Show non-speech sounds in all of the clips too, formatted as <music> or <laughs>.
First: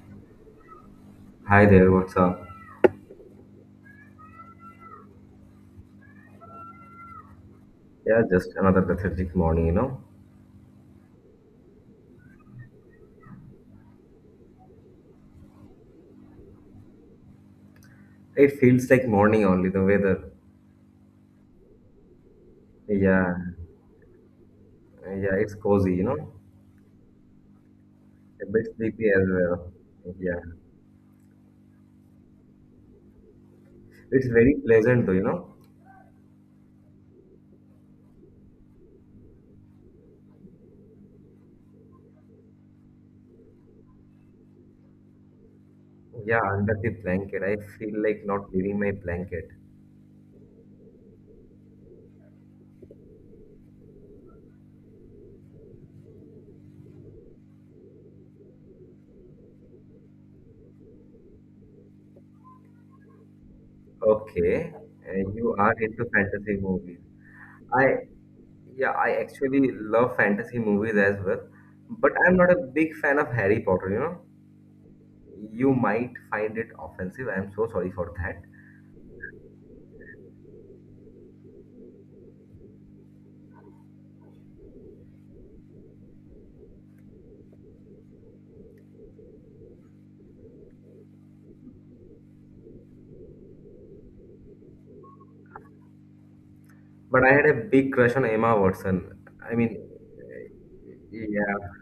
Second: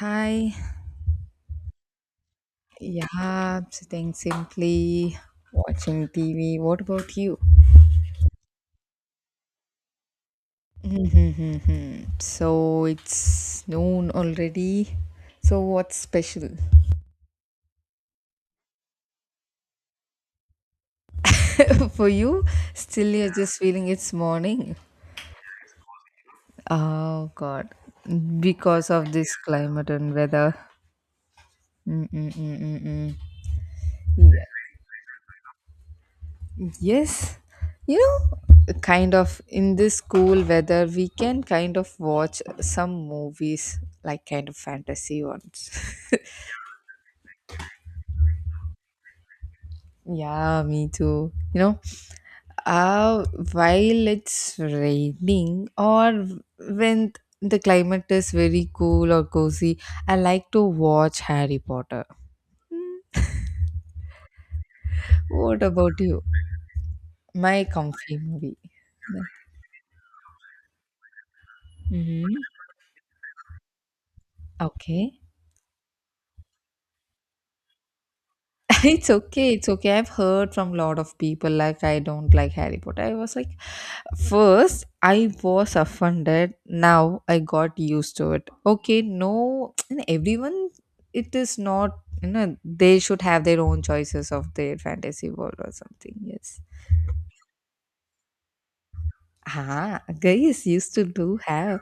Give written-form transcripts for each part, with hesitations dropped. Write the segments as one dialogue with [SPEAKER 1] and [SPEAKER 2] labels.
[SPEAKER 1] Hi.
[SPEAKER 2] Hi there, what's up?
[SPEAKER 1] Yeah, sitting simply watching TV. What about you? <laughs>
[SPEAKER 2] Yeah, just another pathetic morning, you know.
[SPEAKER 1] Mhm. So it's noon already. So what's special
[SPEAKER 2] It feels like morning only, the weather.
[SPEAKER 1] <laughs> for you? Still, you're
[SPEAKER 2] Yeah,
[SPEAKER 1] just feeling it's morning.
[SPEAKER 2] yeah, it's cozy, you know.
[SPEAKER 1] Oh God,
[SPEAKER 2] A bit
[SPEAKER 1] because
[SPEAKER 2] sleepy
[SPEAKER 1] of
[SPEAKER 2] as
[SPEAKER 1] this
[SPEAKER 2] well.
[SPEAKER 1] climate and
[SPEAKER 2] Yeah,
[SPEAKER 1] weather. Mm-mm-mm-mm-mm.
[SPEAKER 2] it's very pleasant though, you know.
[SPEAKER 1] Yes, kind of in this cool weather, we can kind of watch some movies like kind of fantasy ones. <laughs>
[SPEAKER 2] Yeah, under the blanket, I feel like not leaving my blanket.
[SPEAKER 1] Yeah, me too. You know, uh, while it's raining or when the climate is very cool or cozy, I like to watch Harry Potter. Hmm,
[SPEAKER 2] Okay, you
[SPEAKER 1] what
[SPEAKER 2] are
[SPEAKER 1] about
[SPEAKER 2] into
[SPEAKER 1] you?
[SPEAKER 2] fantasy movies.
[SPEAKER 1] My
[SPEAKER 2] I,
[SPEAKER 1] comfy movie.
[SPEAKER 2] yeah, I actually love fantasy movies as well, but
[SPEAKER 1] Hmm.
[SPEAKER 2] I'm not a big fan of Harry Potter, you know.
[SPEAKER 1] Okay.
[SPEAKER 2] You might find it offensive. I'm so sorry for that.
[SPEAKER 1] <laughs> It's okay, it's okay. I've heard from a lot of people like I don't like Harry Potter. I was like, first I was offended. Now I got used to it. Okay, no, <tsk> and everyone, it is not. You know, they should have their own choices of their fantasy world or something. Yes.
[SPEAKER 2] But I had a big crush on Emma Watson. I mean,
[SPEAKER 1] Ah, guys used to do
[SPEAKER 2] yeah,
[SPEAKER 1] have,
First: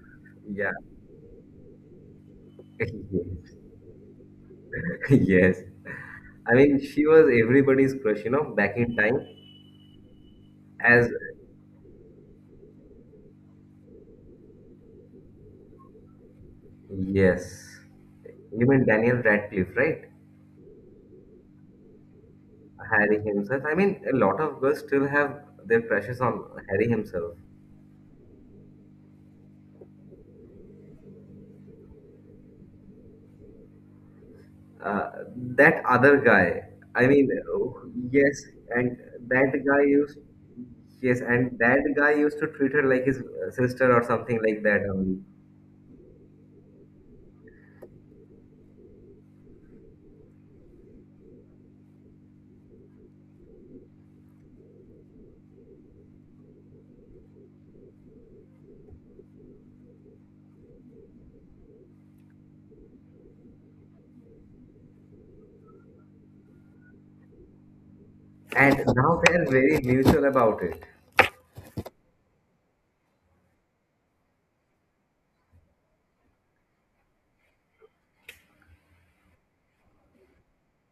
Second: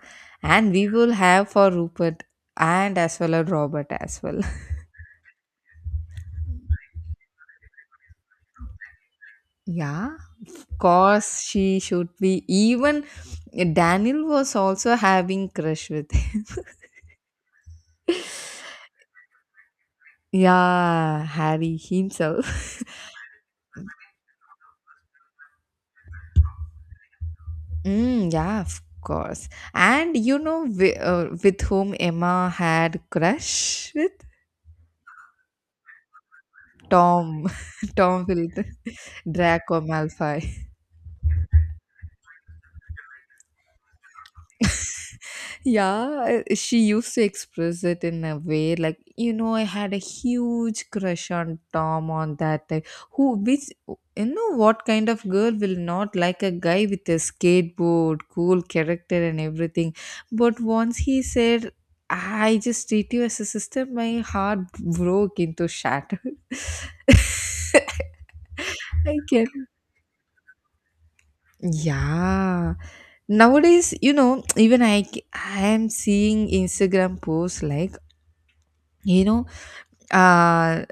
[SPEAKER 2] yeah,
[SPEAKER 1] and we will have for Rupert and as well
[SPEAKER 2] <laughs>
[SPEAKER 1] as Robert as well.
[SPEAKER 2] yes. I mean, she was everybody's crush, you know, back in time.
[SPEAKER 1] <laughs> Yeah,
[SPEAKER 2] As
[SPEAKER 1] course she should be even Daniel was also having crush with him.
[SPEAKER 2] yes, you mean Daniel Radcliffe, right?
[SPEAKER 1] <laughs> Yeah, Harry himself.
[SPEAKER 2] Harry himself. I mean, a lot of girls still have their crushes on Harry himself.
[SPEAKER 1] <laughs> Mm, yeah, of course. And you know, with whom Emma had crush with.
[SPEAKER 2] Uh, that other guy. I mean,
[SPEAKER 1] Tom.
[SPEAKER 2] oh,
[SPEAKER 1] <laughs> Tom
[SPEAKER 2] yes,
[SPEAKER 1] Hiddleston,
[SPEAKER 2] and that
[SPEAKER 1] Draco
[SPEAKER 2] guy used.
[SPEAKER 1] Malfoy.
[SPEAKER 2] Yes, and that guy used to treat her like his sister or something like that only.
[SPEAKER 1] Yeah, she used to express it in a way like, you know, I had a huge crush on Tom on that time. Who, which, you know, what kind of girl will not like a guy with a skateboard, cool character, and everything? But once he said, I just treat you as a sister, my heart broke into shatter. <laughs>
[SPEAKER 2] And
[SPEAKER 1] I
[SPEAKER 2] now they are
[SPEAKER 1] can.
[SPEAKER 2] very neutral about it.
[SPEAKER 1] Yeah, nowadays, you know, even I am seeing Instagram posts like, you know, uh,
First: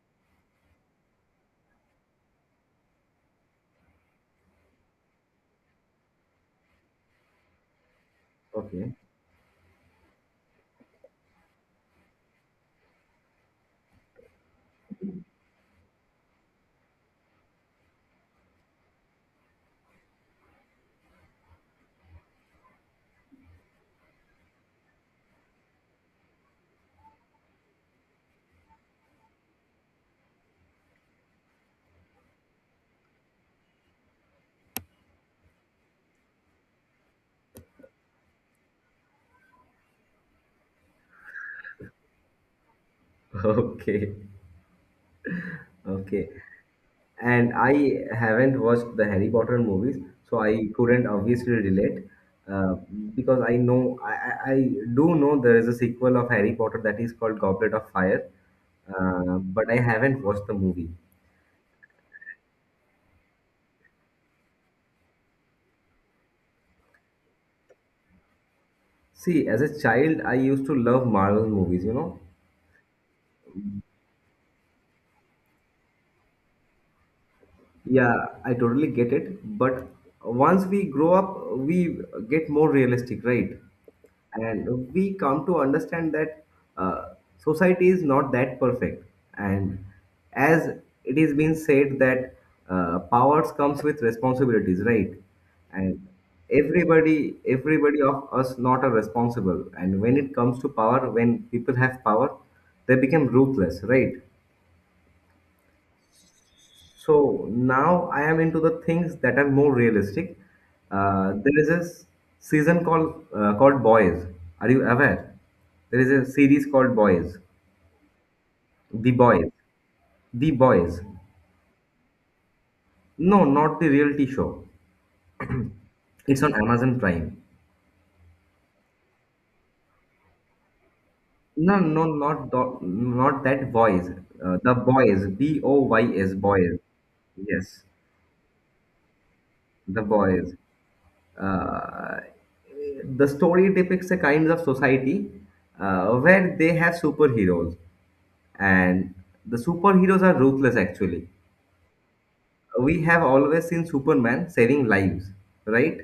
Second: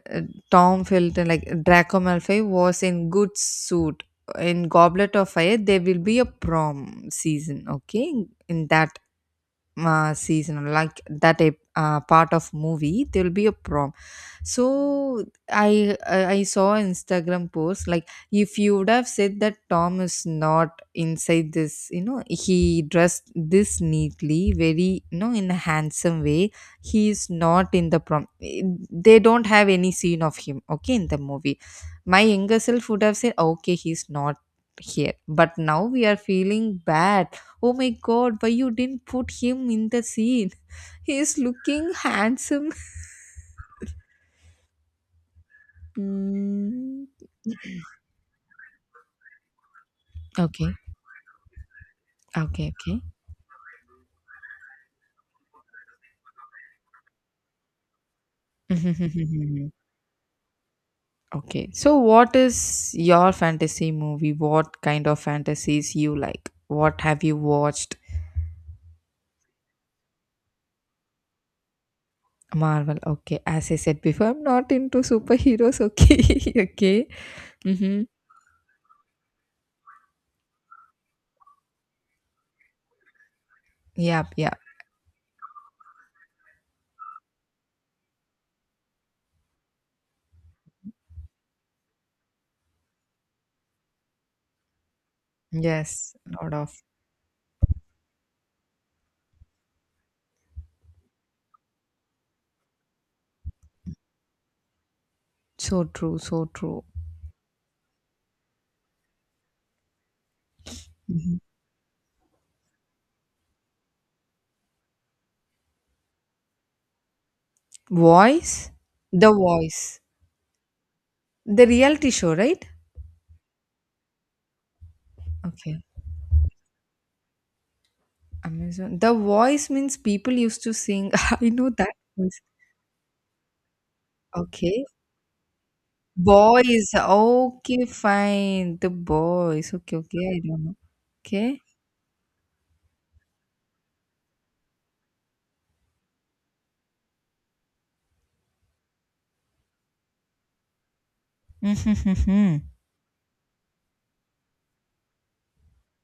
[SPEAKER 1] Tom Felton, like Draco Malfoy, was in good suit. In Goblet of Fire, there will be a prom season. Okay, in
[SPEAKER 2] Okay.
[SPEAKER 1] that season, like that part of movie, there will be a prom, so I saw Instagram post like if you would have said that Tom is not inside this, you know, he dressed this neatly, very, you know, in a handsome way. He is not in the prom. They don't have any scene of him. Okay, in the movie, my younger self would have said, okay, he's not here. But now we are feeling bad. Oh my God, why you didn't put him in the scene? <laughs> He is looking handsome. <laughs>
[SPEAKER 2] <laughs> Okay. Okay.
[SPEAKER 1] Mm.
[SPEAKER 2] And I haven't watched the Harry Potter movies, so I
[SPEAKER 1] Okay.
[SPEAKER 2] couldn't obviously relate.
[SPEAKER 1] Okay,
[SPEAKER 2] Uh,
[SPEAKER 1] okay.
[SPEAKER 2] because I do know there is a sequel of Harry Potter that is called Goblet of Fire,
[SPEAKER 1] <laughs>
[SPEAKER 2] but
[SPEAKER 1] Mhm.
[SPEAKER 2] I haven't watched the movie.
[SPEAKER 1] Okay. So what is your fantasy movie? What kind of fantasies you like? What have you watched?
[SPEAKER 2] See, as a child, I used to love Marvel movies, you know.
[SPEAKER 1] Marvel. Okay. As I said before, I'm not into superheroes. Okay. <laughs> Okay. Mm-hmm.
[SPEAKER 2] Yeah, I totally get it. But once we grow up, we get more realistic, right?
[SPEAKER 1] Yeah. Yeah.
[SPEAKER 2] And we come to understand that society is not that perfect. And as it is being said that powers comes with responsibilities, right? And
[SPEAKER 1] Yes. Lot of.
[SPEAKER 2] everybody of us not are responsible. And when it comes to power, when people have power, they become ruthless, right?
[SPEAKER 1] So true. So true.
[SPEAKER 2] So now I am into the things that are more realistic.
[SPEAKER 1] Mhm.
[SPEAKER 2] There is a s- season called called Boys. Are you aware? There is a series called Boys.
[SPEAKER 1] Voice.
[SPEAKER 2] The
[SPEAKER 1] The
[SPEAKER 2] Boys.
[SPEAKER 1] voice.
[SPEAKER 2] The Boys.
[SPEAKER 1] The reality show, right?
[SPEAKER 2] No, not the reality show.
[SPEAKER 1] Okay.
[SPEAKER 2] It's on Amazon Prime.
[SPEAKER 1] Amazon. The voice means people used to sing. <laughs> I know
[SPEAKER 2] No,
[SPEAKER 1] that.
[SPEAKER 2] no,
[SPEAKER 1] Voice.
[SPEAKER 2] not the, not that Boys. The
[SPEAKER 1] Okay.
[SPEAKER 2] Boys. B O Y S. Boys.
[SPEAKER 1] Boys. Okay,
[SPEAKER 2] Yes,
[SPEAKER 1] fine. The boys. Okay,
[SPEAKER 2] the
[SPEAKER 1] okay. I
[SPEAKER 2] Boys.
[SPEAKER 1] don't know. Okay.
[SPEAKER 2] uh, the story depicts a kind of society where they have superheroes, and the superheroes are ruthless actually.
[SPEAKER 1] Mm-hmm.
[SPEAKER 2] We have always seen superman saving lives, right?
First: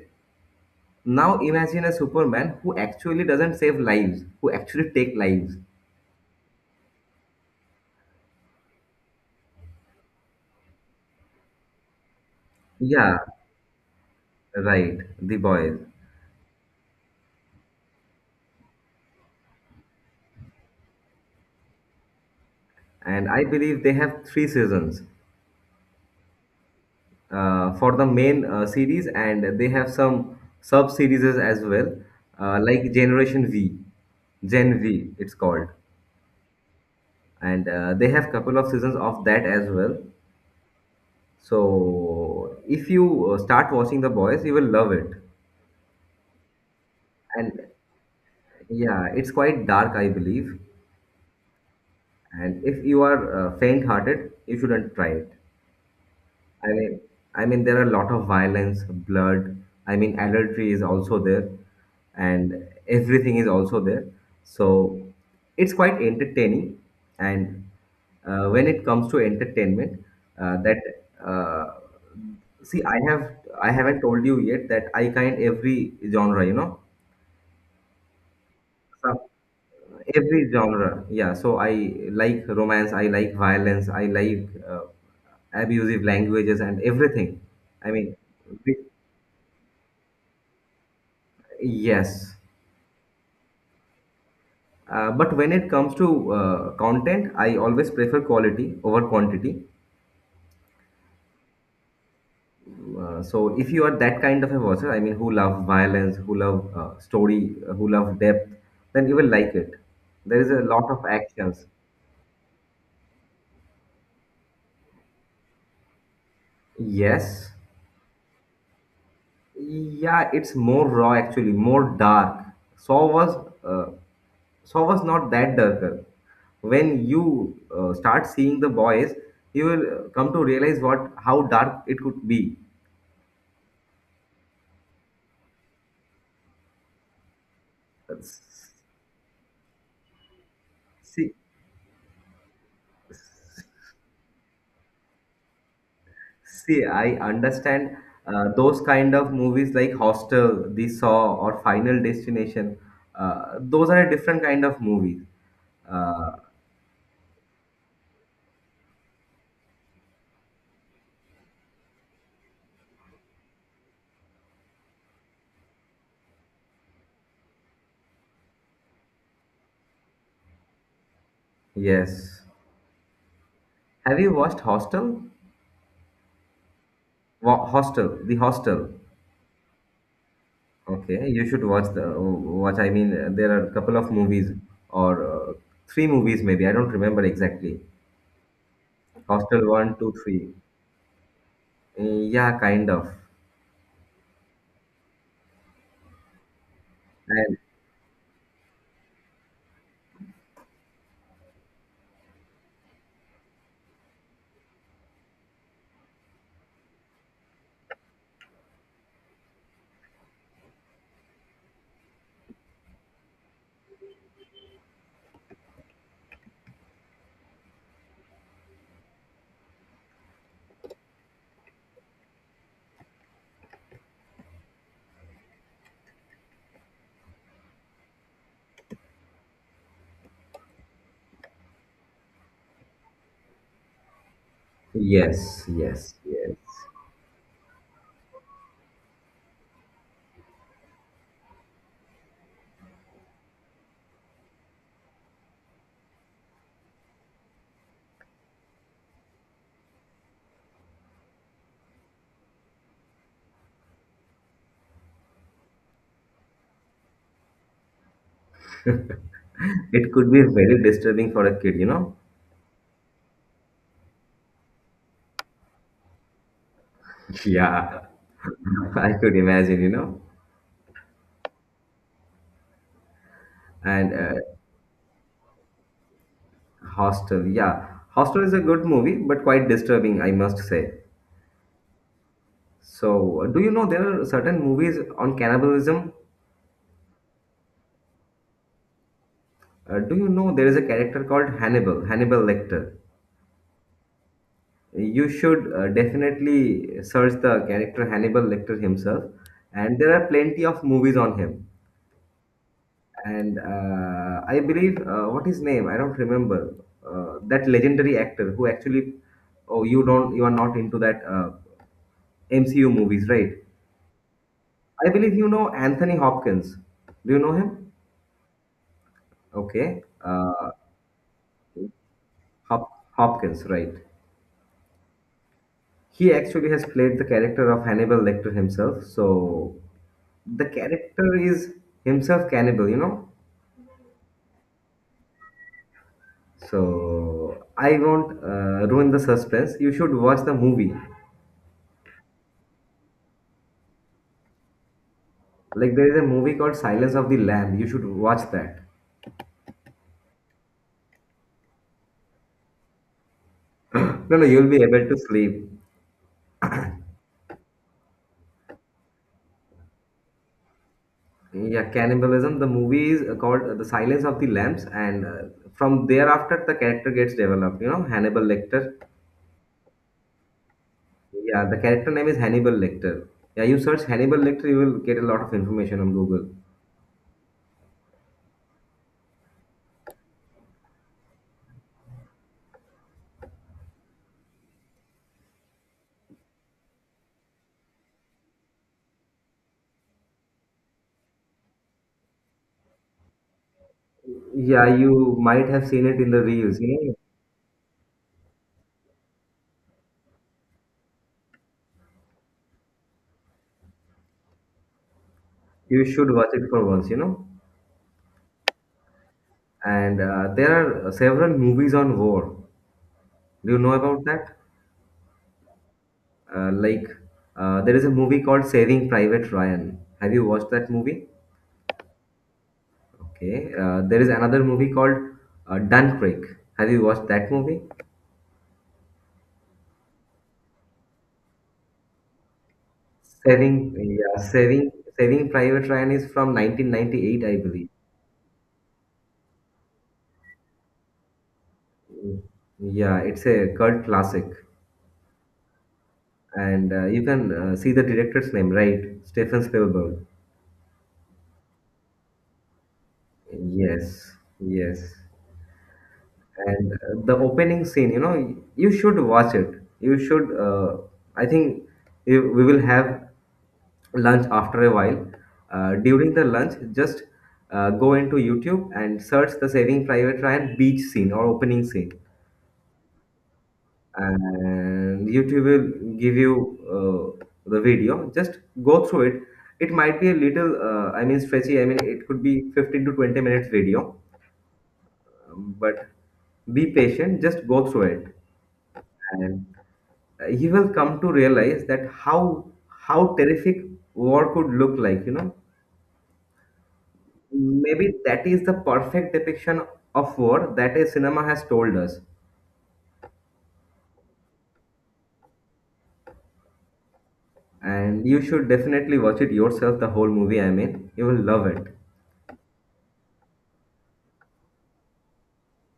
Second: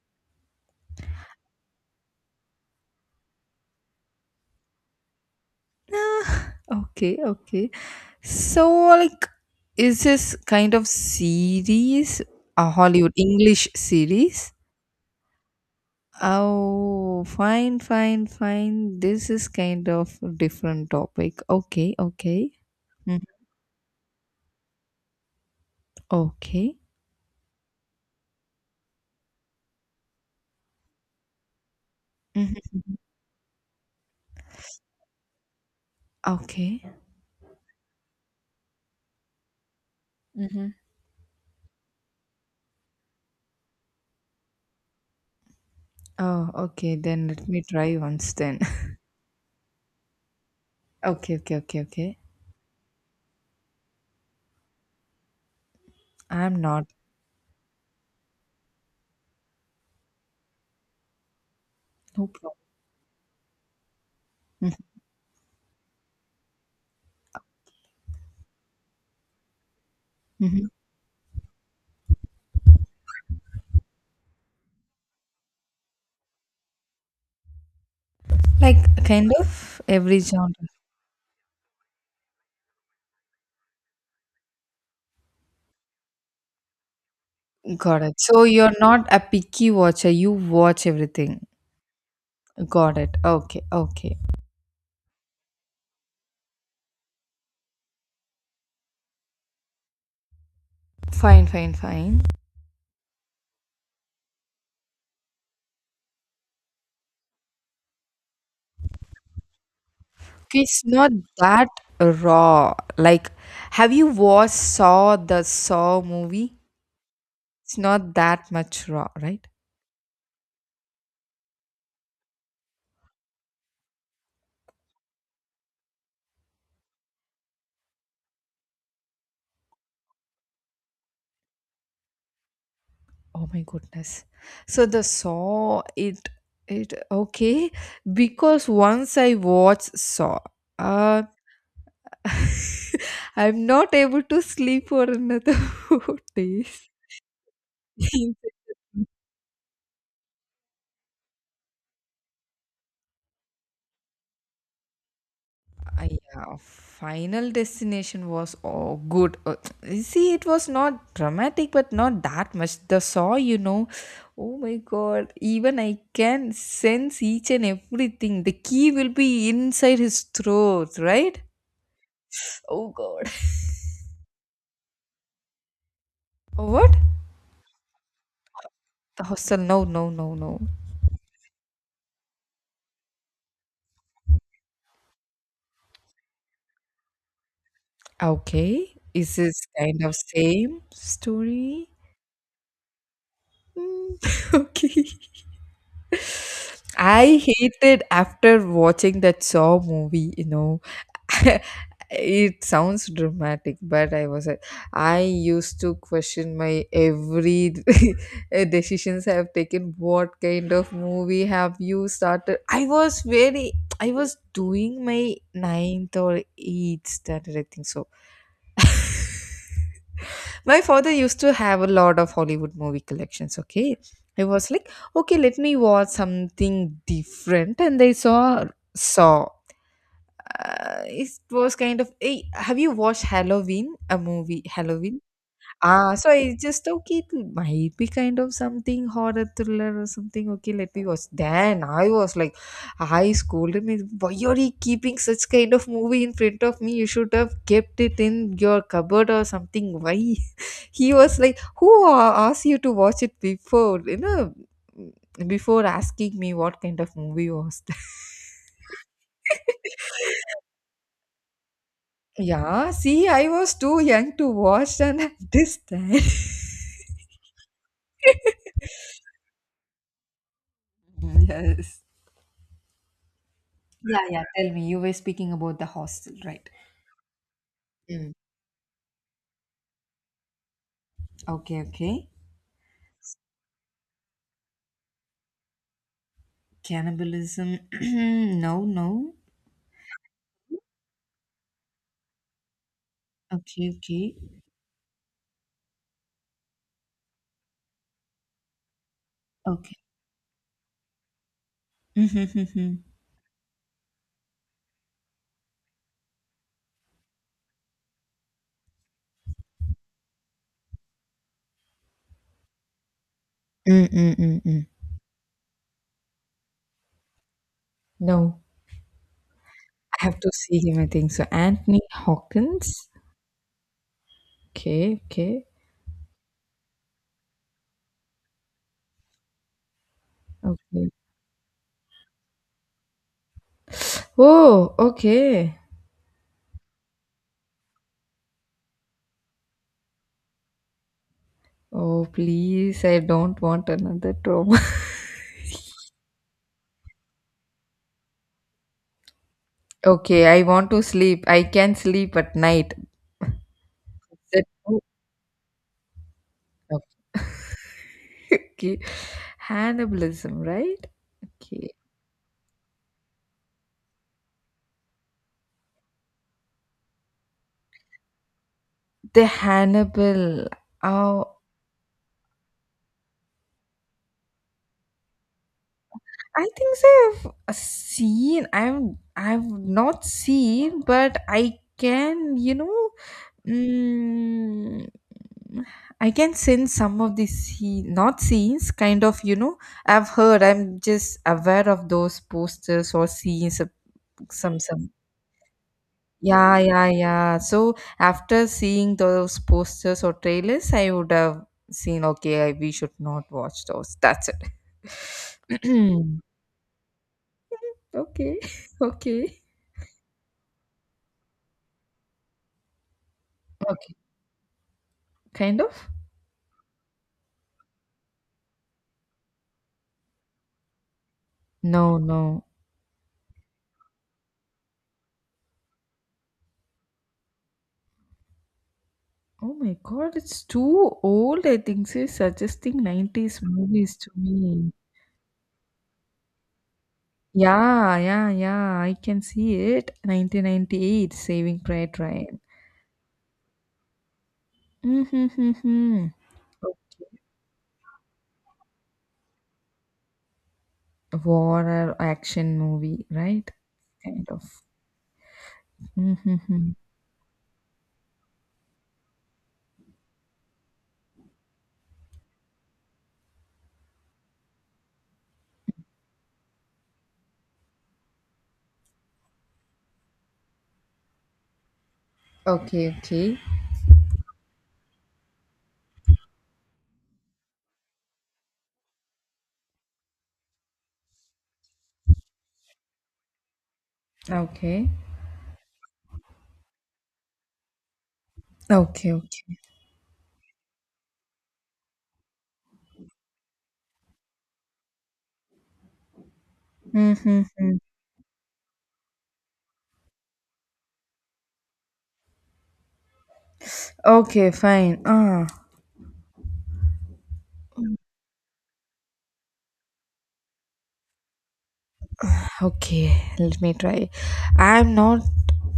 [SPEAKER 2] Now imagine a superman who actually doesn't save lives, who actually take lives.
[SPEAKER 1] Okay, okay. <laughs> So, like, is this kind of series a Hollywood
[SPEAKER 2] Yeah,
[SPEAKER 1] English series?
[SPEAKER 2] right, the boys.
[SPEAKER 1] Oh, fine, fine, fine. This is kind of different topic. Okay, okay. Mm.
[SPEAKER 2] And I believe they have 3 seasons
[SPEAKER 1] Okay.
[SPEAKER 2] for the main series, and they have some sub series as well,
[SPEAKER 1] Mhm.
[SPEAKER 2] like Generation V, Gen V, it's called,
[SPEAKER 1] Okay.
[SPEAKER 2] and they have couple of seasons of that as well.
[SPEAKER 1] Mhm.
[SPEAKER 2] So if you start watching The Boys, you will love it,
[SPEAKER 1] Oh, okay. Then let
[SPEAKER 2] and
[SPEAKER 1] me try once then. <laughs>
[SPEAKER 2] yeah, it's quite dark, I believe.
[SPEAKER 1] Okay, okay, okay, okay.
[SPEAKER 2] And if you are faint-hearted, you shouldn't try it.
[SPEAKER 1] I'm
[SPEAKER 2] I
[SPEAKER 1] not.
[SPEAKER 2] mean, I mean, there are a lot of violence, blood. I mean, adultery is also there,
[SPEAKER 1] No problem.
[SPEAKER 2] and everything is also there.
[SPEAKER 1] Mhm,
[SPEAKER 2] So it's quite entertaining. And when it comes to entertainment,
[SPEAKER 1] mhm.
[SPEAKER 2] that uh, see, I haven't told you yet that I kind every genre, you know.
[SPEAKER 1] Like
[SPEAKER 2] So
[SPEAKER 1] kind of every
[SPEAKER 2] every
[SPEAKER 1] genre.
[SPEAKER 2] genre, yeah, so I like romance, I like violence, I like abusive languages and everything. i
[SPEAKER 1] Got
[SPEAKER 2] mean
[SPEAKER 1] it. So you're
[SPEAKER 2] with-
[SPEAKER 1] not a picky watcher. You watch everything.
[SPEAKER 2] yes.
[SPEAKER 1] Got it. Okay. Okay.
[SPEAKER 2] But when it comes to content, I always prefer quality over quantity.
[SPEAKER 1] Fine. Fine. Fine.
[SPEAKER 2] So if you are that kind of a watcher, I mean, who love violence, who love story, who love depth, then you will like it. There is
[SPEAKER 1] Okay,
[SPEAKER 2] a
[SPEAKER 1] it's
[SPEAKER 2] lot of
[SPEAKER 1] not
[SPEAKER 2] actions.
[SPEAKER 1] that raw. Like, have you watched Saw, the Saw movie?
[SPEAKER 2] Yes.
[SPEAKER 1] It's not that much raw, right?
[SPEAKER 2] Yeah, it's more raw actually, more dark. Saw was uh, Saw was not that darker. When you start seeing the boys, you will come to realize what how dark it could be.
[SPEAKER 1] Oh my goodness. So the Saw, it okay because once I watched Saw. uh,
[SPEAKER 2] See,
[SPEAKER 1] <laughs> I'm not able to sleep for another <laughs> 4
[SPEAKER 2] See,
[SPEAKER 1] days.
[SPEAKER 2] I understand
[SPEAKER 1] <laughs>
[SPEAKER 2] those kind of movies like Hostel, The Saw, or Final Destination. Those are a different kind of movies. Uh,
[SPEAKER 1] Yeah, Final Destination was oh, good. You see, it was not dramatic, but not that much. The saw, you know, oh my god, even I can sense each and everything. The key will be inside his throat, right?
[SPEAKER 2] yes.
[SPEAKER 1] Oh god.
[SPEAKER 2] Have you watched Hostel?
[SPEAKER 1] What?
[SPEAKER 2] Hostel, The Hostel.
[SPEAKER 1] The hostel? No, no, no, no.
[SPEAKER 2] Okay, you should watch the watch. I mean, there are a couple of movies or three movies maybe. I don't remember exactly.
[SPEAKER 1] Okay. Is this
[SPEAKER 2] Hostel one,
[SPEAKER 1] kind
[SPEAKER 2] two,
[SPEAKER 1] of
[SPEAKER 2] three.
[SPEAKER 1] same story?
[SPEAKER 2] Yeah, kind of.
[SPEAKER 1] <laughs> Okay. I
[SPEAKER 2] And
[SPEAKER 1] hated after watching that Saw movie, you know. <laughs> It sounds dramatic, but I was like, I used to question my every <laughs> decisions I have taken. What kind of movie have you started? I was very, I was doing my ninth or eighth standard, I think so my father used to have a lot of Hollywood movie collections, okay? I was like, okay, let me watch something different. And I saw Saw. It was kind of, hey, have you watched Halloween? A movie, Halloween?
[SPEAKER 2] yes,
[SPEAKER 1] Ah,
[SPEAKER 2] yes,
[SPEAKER 1] so I
[SPEAKER 2] yes.
[SPEAKER 1] just okay, it might be kind of something horror thriller or something. Okay, let me watch. Then I was like, I scolded me. Why are you keeping such kind of movie in front of me? You should have kept it in your cupboard or something. Why? <laughs> He was like, who asked you to watch it before? You know, mm, before asking me what kind of movie was that. <laughs>
[SPEAKER 2] <laughs> It could be very disturbing for a kid, you know.
[SPEAKER 1] Yeah, see, I was too young to watch and <laughs> this understand.
[SPEAKER 2] Yeah, <laughs> I could imagine, you know.
[SPEAKER 1] <laughs> Yes.
[SPEAKER 2] And
[SPEAKER 1] Yeah, yeah. Tell me. You were speaking about the hostel, right?
[SPEAKER 2] Hostel, yeah,
[SPEAKER 1] Mm.
[SPEAKER 2] Hostel is a good movie, but quite disturbing, I must say.
[SPEAKER 1] Okay, okay.
[SPEAKER 2] So, do you know there are certain movies on cannibalism?
[SPEAKER 1] Cannibalism. <clears throat> No, no.
[SPEAKER 2] Do you know there is a character called Hannibal, Hannibal Lecter?
[SPEAKER 1] Okay, okay.
[SPEAKER 2] You should definitely search the character Hannibal Lecter himself,
[SPEAKER 1] Okay.
[SPEAKER 2] and there are plenty of movies on him.
[SPEAKER 1] <laughs> Mm-hmm.
[SPEAKER 2] And I believe what his name? I don't remember. That legendary actor who actually, Oh, you don't, you are not into that MCU movies, right?
[SPEAKER 1] Mm-mm-mm-mm.
[SPEAKER 2] I believe you know Anthony Hopkins. Do you know him?
[SPEAKER 1] No,
[SPEAKER 2] Okay,
[SPEAKER 1] I have to see him, I think. So, Anthony Hawkins.
[SPEAKER 2] Hopkins, right?
[SPEAKER 1] Okay, okay,
[SPEAKER 2] He actually has played the character of Hannibal Lecter himself, so the
[SPEAKER 1] okay.
[SPEAKER 2] character is himself cannibal, you know.
[SPEAKER 1] Oh, okay.
[SPEAKER 2] So I won't ruin the suspense. You should watch the movie.
[SPEAKER 1] Oh, please, I don't want another trauma.
[SPEAKER 2] Like there is a movie called Silence of the Lamb. You should watch that.
[SPEAKER 1] <laughs> Okay, I want to sleep. I can sleep at night.
[SPEAKER 2] <clears throat> <laughs> No,
[SPEAKER 1] Is
[SPEAKER 2] no,
[SPEAKER 1] that
[SPEAKER 2] you'll be
[SPEAKER 1] true?
[SPEAKER 2] able to sleep.
[SPEAKER 1] Okay. <laughs> Okay. Cannibalism, right? Okay.
[SPEAKER 2] Yeah, cannibalism. The movie is called The Silence of the Lambs, and from thereafter the character gets developed. You know, Hannibal Lecter.
[SPEAKER 1] The Hannibal. Oh,
[SPEAKER 2] Yeah, the character name is Hannibal Lecter. Yeah, you search Hannibal Lecter, you will get a lot of information on Google.
[SPEAKER 1] I think so I've seen. I'm. I've not seen, but I can. You know. Mm, I can sense some of the scene, not scenes, kind of. You know. I've heard. I'm just aware of those posters or scenes. Of some
[SPEAKER 2] Yeah,
[SPEAKER 1] some.
[SPEAKER 2] you might have seen it in the
[SPEAKER 1] Yeah,
[SPEAKER 2] reels, you
[SPEAKER 1] yeah,
[SPEAKER 2] know.
[SPEAKER 1] yeah. So after seeing those posters or trailers, I would have seen. Okay, I, we should not watch those. That's it.
[SPEAKER 2] You
[SPEAKER 1] <clears throat>
[SPEAKER 2] should watch it for once, you know.
[SPEAKER 1] Okay. <laughs> Okay.
[SPEAKER 2] And there are several movies on war. Do you know
[SPEAKER 1] Okay,
[SPEAKER 2] about that?
[SPEAKER 1] kind of.
[SPEAKER 2] Uh, like, there is a movie called Saving Private Ryan. Have you watched that movie?
[SPEAKER 1] No, no.
[SPEAKER 2] Okay. There is another movie called Dunkirk. Have you watched that movie?
[SPEAKER 1] Oh my god, it's too old. I think she's suggesting 90s
[SPEAKER 2] Saving,
[SPEAKER 1] movies to
[SPEAKER 2] yeah,
[SPEAKER 1] me.
[SPEAKER 2] Saving, Saving Private Ryan is from 1998, I believe.
[SPEAKER 1] Yeah, yeah, yeah. I can see it. 1998, Saving Private Ryan.
[SPEAKER 2] Yeah, it's a cult classic,
[SPEAKER 1] Mm-hmm.
[SPEAKER 2] and you can see the director's name, right? Stephen Spielberg.
[SPEAKER 1] War or action movie, right?
[SPEAKER 2] Yes,
[SPEAKER 1] Kind of.
[SPEAKER 2] yes.
[SPEAKER 1] Mm-hmm.
[SPEAKER 2] And the opening scene, you know, you should watch it. You should. I think we will have lunch after a while. During the lunch, just go into YouTube and search the Saving Private Ryan beach scene or opening scene.
[SPEAKER 1] Okay, okay.
[SPEAKER 2] And YouTube will give you the video. Just go through it. It might be a little, I mean, stretchy. I mean, it could be 15 to 20 minutes video,
[SPEAKER 1] Okay.
[SPEAKER 2] but be patient. Just go through it,
[SPEAKER 1] Okay,
[SPEAKER 2] and
[SPEAKER 1] okay.
[SPEAKER 2] you will come to realize that how terrific war could look like. You know,
[SPEAKER 1] Mm-hmm.
[SPEAKER 2] maybe that is the perfect depiction of war that a cinema has told us.
[SPEAKER 1] Okay, fine. Ah.
[SPEAKER 2] And you should definitely watch it yourself, the whole movie. I mean, you will love it.
[SPEAKER 1] Okay, let me try. I'm not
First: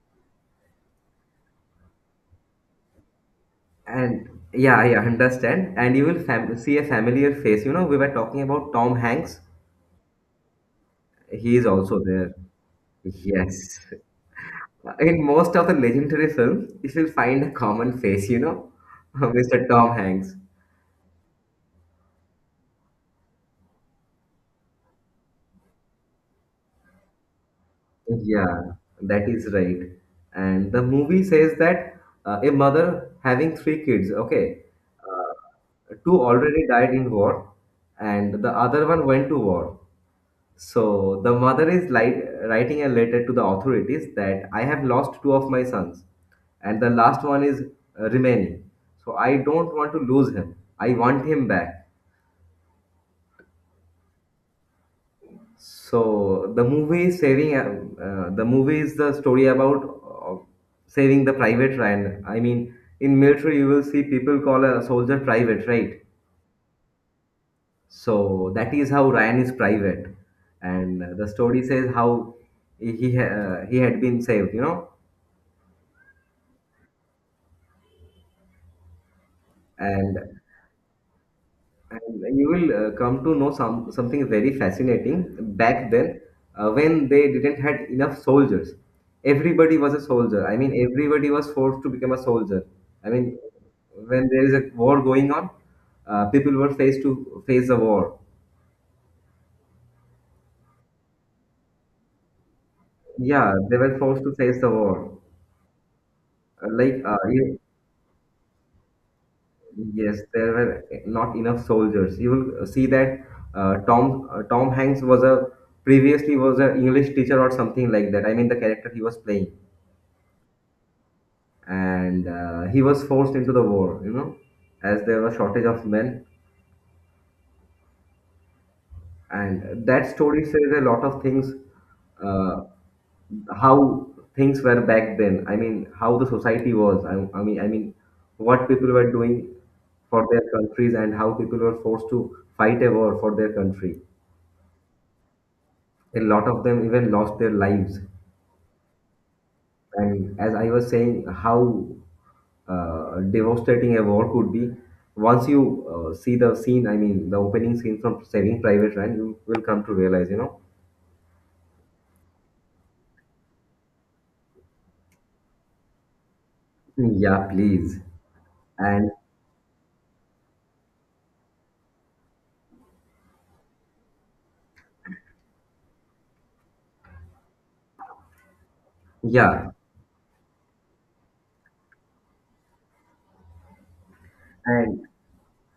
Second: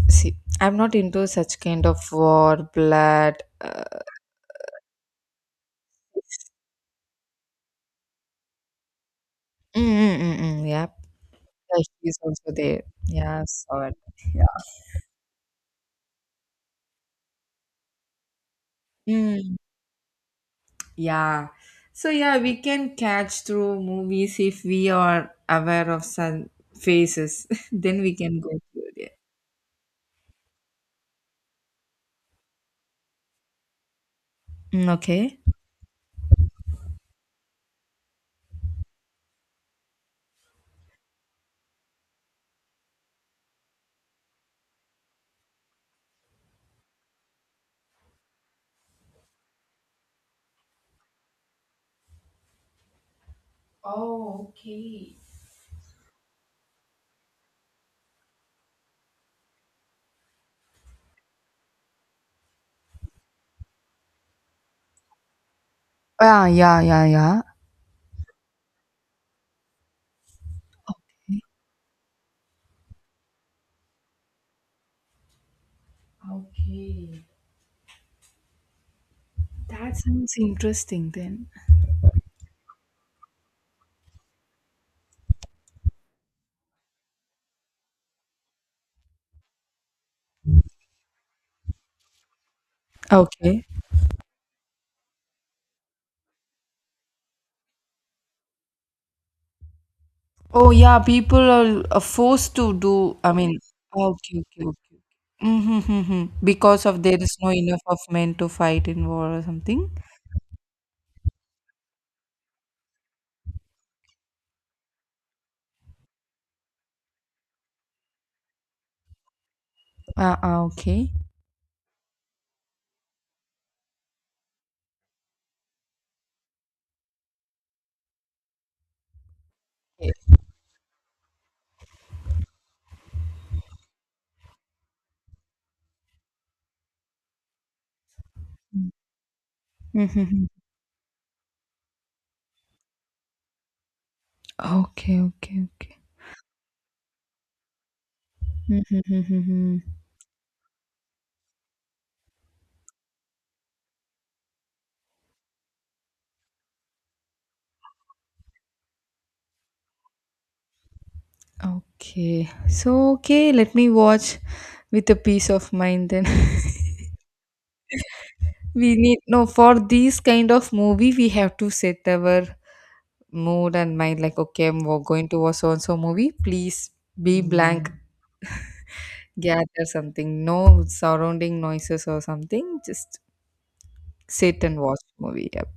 [SPEAKER 1] see. I'm not into such kind of war, blood. Uh,
[SPEAKER 2] And yeah, yeah, understand. And you will fam see a familiar face. You know, we were talking about Tom Hanks.
[SPEAKER 1] mm, mm, mm, mm, yeah,
[SPEAKER 2] He is
[SPEAKER 1] yeah,
[SPEAKER 2] also
[SPEAKER 1] she's
[SPEAKER 2] there.
[SPEAKER 1] also there. Yeah, saw
[SPEAKER 2] Yes.
[SPEAKER 1] it. Yeah.
[SPEAKER 2] In most of the legendary films, you will find a common face, you know, <laughs>
[SPEAKER 1] Mm,
[SPEAKER 2] Mr. Tom Hanks.
[SPEAKER 1] yeah. So yeah, we can catch through movies if we are aware of some faces. <laughs> Then we can go
[SPEAKER 2] Yeah,
[SPEAKER 1] through there.
[SPEAKER 2] that is right. And the movie says that a mother having 3 kids, okay,
[SPEAKER 1] Mm, okay.
[SPEAKER 2] uh, two already died in war, and the other one went to war. So the mother is writing a letter to the authorities that I have lost two of my sons, and the last one is remaining. So I don't want to lose him. I want him back.
[SPEAKER 1] Oh, okay.
[SPEAKER 2] So the movie is saving. The movie is the story about uh, saving the private Ryan. I mean, in military you will see people call a soldier private, right?
[SPEAKER 1] Yeah, yeah, yeah, yeah.
[SPEAKER 2] So that is how Ryan is private, and the story says how he had been saved. You know.
[SPEAKER 1] Okay. That
[SPEAKER 2] And,
[SPEAKER 1] sounds interesting then.
[SPEAKER 2] and you will come to know something very fascinating back then when they didn't had enough soldiers. Everybody was a soldier, I mean, everybody was forced to become a soldier. i mean
[SPEAKER 1] Okay.
[SPEAKER 2] when there is a war going on, people were faced to face the war.
[SPEAKER 1] Oh yeah, people are forced to do. I
[SPEAKER 2] Yeah,
[SPEAKER 1] mean,
[SPEAKER 2] they were forced to
[SPEAKER 1] okay,
[SPEAKER 2] face
[SPEAKER 1] okay,
[SPEAKER 2] the
[SPEAKER 1] okay.
[SPEAKER 2] war.
[SPEAKER 1] Mm-hmm.
[SPEAKER 2] Uh,
[SPEAKER 1] Because
[SPEAKER 2] like
[SPEAKER 1] of
[SPEAKER 2] uh,
[SPEAKER 1] there is no
[SPEAKER 2] you,
[SPEAKER 1] enough of men to fight in war or something.
[SPEAKER 2] Yes, there were not enough soldiers. You will see that Tom Hanks was a previously was an English teacher or something like that. I mean the character he was playing,
[SPEAKER 1] Ah, ah, okay.
[SPEAKER 2] and he was forced into the war. You know, as there was shortage of men, and that story says a lot of things. Uh, how things were back then. I mean, how the society was. I mean, what people were doing for their
[SPEAKER 1] Mm-hmm.
[SPEAKER 2] countries and how people were forced to fight a war for their country.
[SPEAKER 1] Okay, okay, okay.
[SPEAKER 2] A lot of them even lost their lives.
[SPEAKER 1] Mm-hmm. Mm-hmm, mm-hmm.
[SPEAKER 2] And as I was saying, how devastating a war could be. Once you see the scene, I mean, the opening scene from Saving Private Ryan, you will come to realize, you know.
[SPEAKER 1] Okay. So okay, let me watch with a peace of mind then.
[SPEAKER 2] Yeah, please.
[SPEAKER 1] <laughs> We
[SPEAKER 2] And
[SPEAKER 1] need no for these kind of movie we have to set our mood and mind like okay, I'm going to watch so and so movie. Please be blank.
[SPEAKER 2] yeah,
[SPEAKER 1] Gather something, no surrounding noises or something, just sit and watch
[SPEAKER 2] and
[SPEAKER 1] movie. Yep.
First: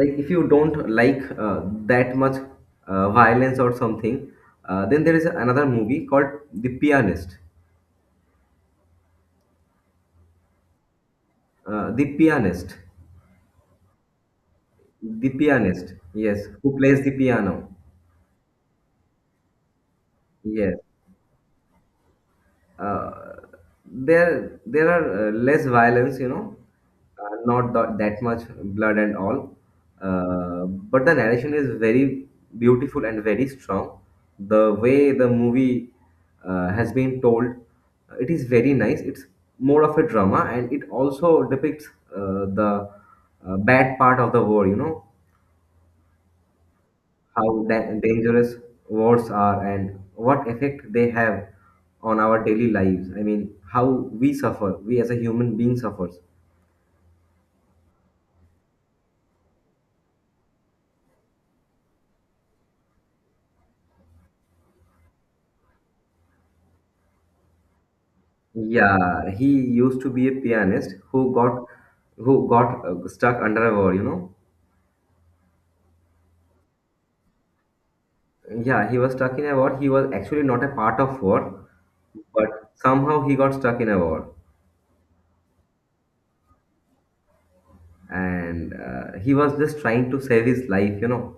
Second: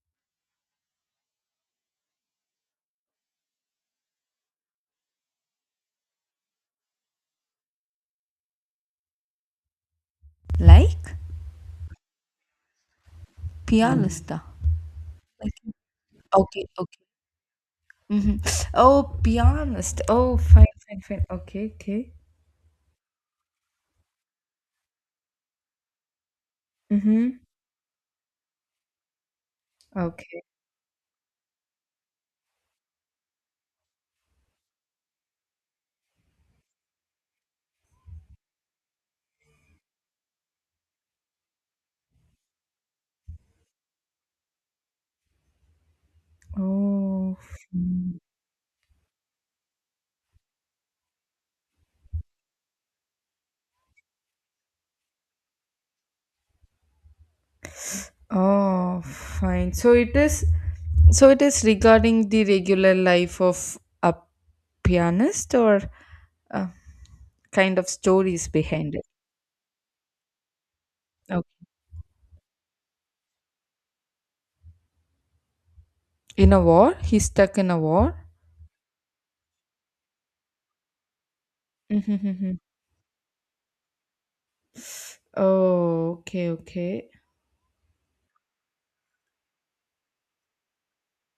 [SPEAKER 2] like if you don't like that much violence or something, then there is another movie called The Pianist.
[SPEAKER 1] Like
[SPEAKER 2] The Pianist.
[SPEAKER 1] Mm. Pianista.
[SPEAKER 2] The
[SPEAKER 1] Like
[SPEAKER 2] Pianist. Yes,
[SPEAKER 1] okay,
[SPEAKER 2] who
[SPEAKER 1] okay.
[SPEAKER 2] plays the piano.
[SPEAKER 1] Mm-hmm. Oh, pianist. Oh, fine,
[SPEAKER 2] Yes,
[SPEAKER 1] fine, fine. Okay, okay.
[SPEAKER 2] uh, there are less violence, you know,
[SPEAKER 1] Mm-hmm.
[SPEAKER 2] not that much blood and all,
[SPEAKER 1] Okay.
[SPEAKER 2] but the narration is very beautiful and very strong. The way the movie has been told, it is very nice. It's more of a drama, and it also depicts the bad part of the war, you know,
[SPEAKER 1] Oh,
[SPEAKER 2] how da-
[SPEAKER 1] fine.
[SPEAKER 2] dangerous wars are and what effect they have on our daily lives. I mean, how we suffer, we as a human being suffers.
[SPEAKER 1] Oh, fine. So it is. So it is regarding the regular life of a pianist, or uh, kind of stories behind it.
[SPEAKER 2] Yeah, he used to be a pianist who
[SPEAKER 1] Okay.
[SPEAKER 2] got, who got stuck under a war, you know.
[SPEAKER 1] In a war, he's stuck in a war,
[SPEAKER 2] Yeah, he was stuck in a war. He was actually not a part of war,
[SPEAKER 1] <laughs> mm-hmm.
[SPEAKER 2] but somehow he got stuck in a war,
[SPEAKER 1] Oh, okay, okay.
[SPEAKER 2] and he was just trying to save his life, you know.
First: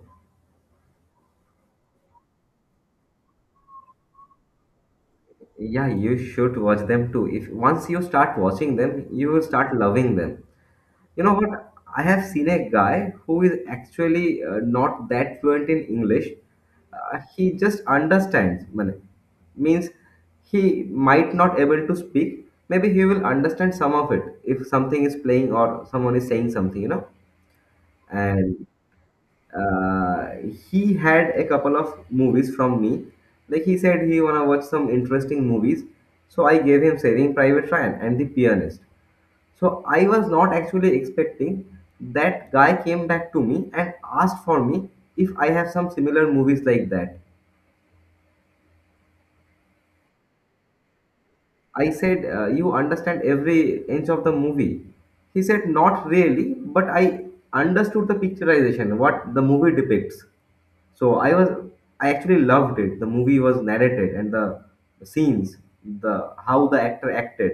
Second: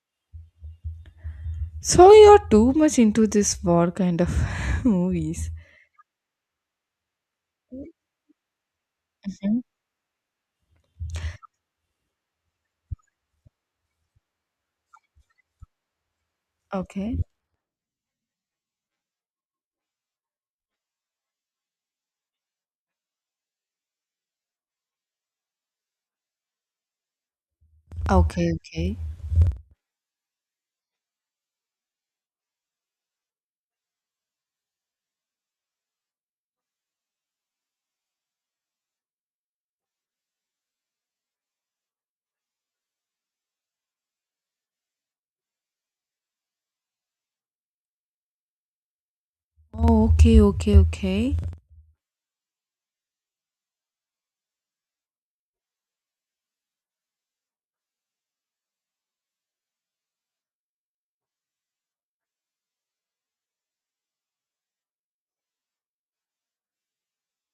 [SPEAKER 1] So you're too much into this war kind of <laughs> movies.
[SPEAKER 2] Yeah, you should watch them too. If once you start watching them, you will
[SPEAKER 1] Mhm.
[SPEAKER 2] start loving them. You know what? I have seen a guy who is actually not that fluent in English.
[SPEAKER 1] Okay.
[SPEAKER 2] He just understands. Means he might not able to speak. Maybe he will understand some of it if something is playing or someone is saying something. You know,
[SPEAKER 1] Okay,
[SPEAKER 2] and
[SPEAKER 1] okay.
[SPEAKER 2] uh, he had a couple of movies from me. Like he said, he wanna watch some interesting movies. So I gave him Saving Private Ryan and The Pianist. So I was not actually expecting that guy came back to me and asked for me if I have some similar movies like that.
[SPEAKER 1] Oh, okay, okay, okay.
[SPEAKER 2] I said, you understand every inch of the movie. He said, not really, but I understood the picturization, what the movie depicts. So I actually loved it. The movie was narrated, and the scenes, the how the actor acted,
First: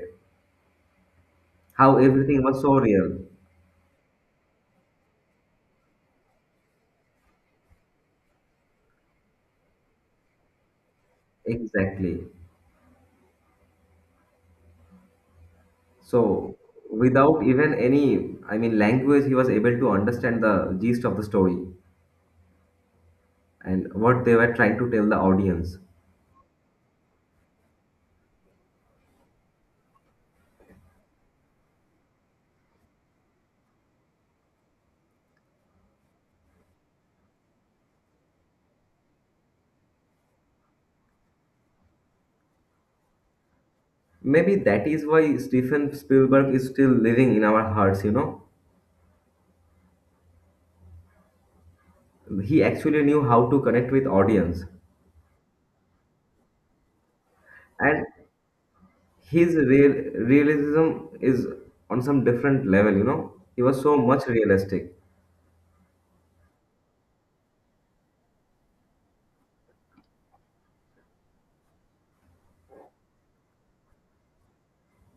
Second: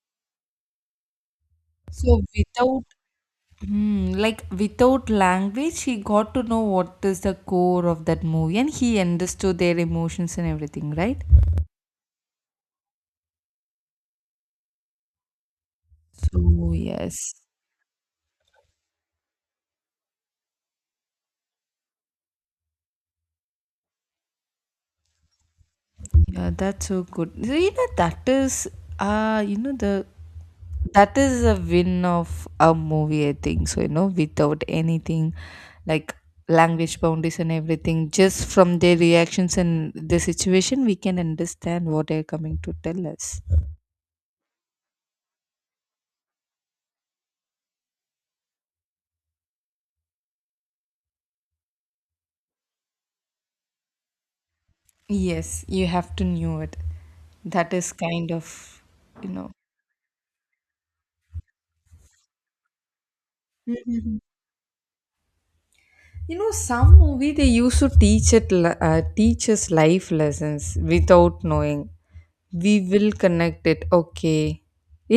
[SPEAKER 2] how
[SPEAKER 1] So
[SPEAKER 2] everything was so
[SPEAKER 1] without,
[SPEAKER 2] real.
[SPEAKER 1] hmm, like without language, he got to know what is the core of that movie, and he understood their emotions and everything, right?
[SPEAKER 2] Exactly. So
[SPEAKER 1] So yes,
[SPEAKER 2] without even any, I mean, language, he was able to understand the gist of the story and what they were trying to tell the audience.
[SPEAKER 1] yeah, that's so good. So, you know that is, you know the that is a win of a movie I think so you know without anything like language boundaries and everything just from their reactions and the situation we can understand what they're coming to tell us
[SPEAKER 2] Maybe that is why Stephen Spielberg is still living in our hearts, you know. He actually knew how to connect with audience.
[SPEAKER 1] yes you have to know it that is
[SPEAKER 2] And
[SPEAKER 1] kind of you know.
[SPEAKER 2] his realism is on some different level, you know. He was so
[SPEAKER 1] Mhm.
[SPEAKER 2] much realistic.
[SPEAKER 1] You know some movie they used to teach it teach us life lessons without knowing we will connect it okay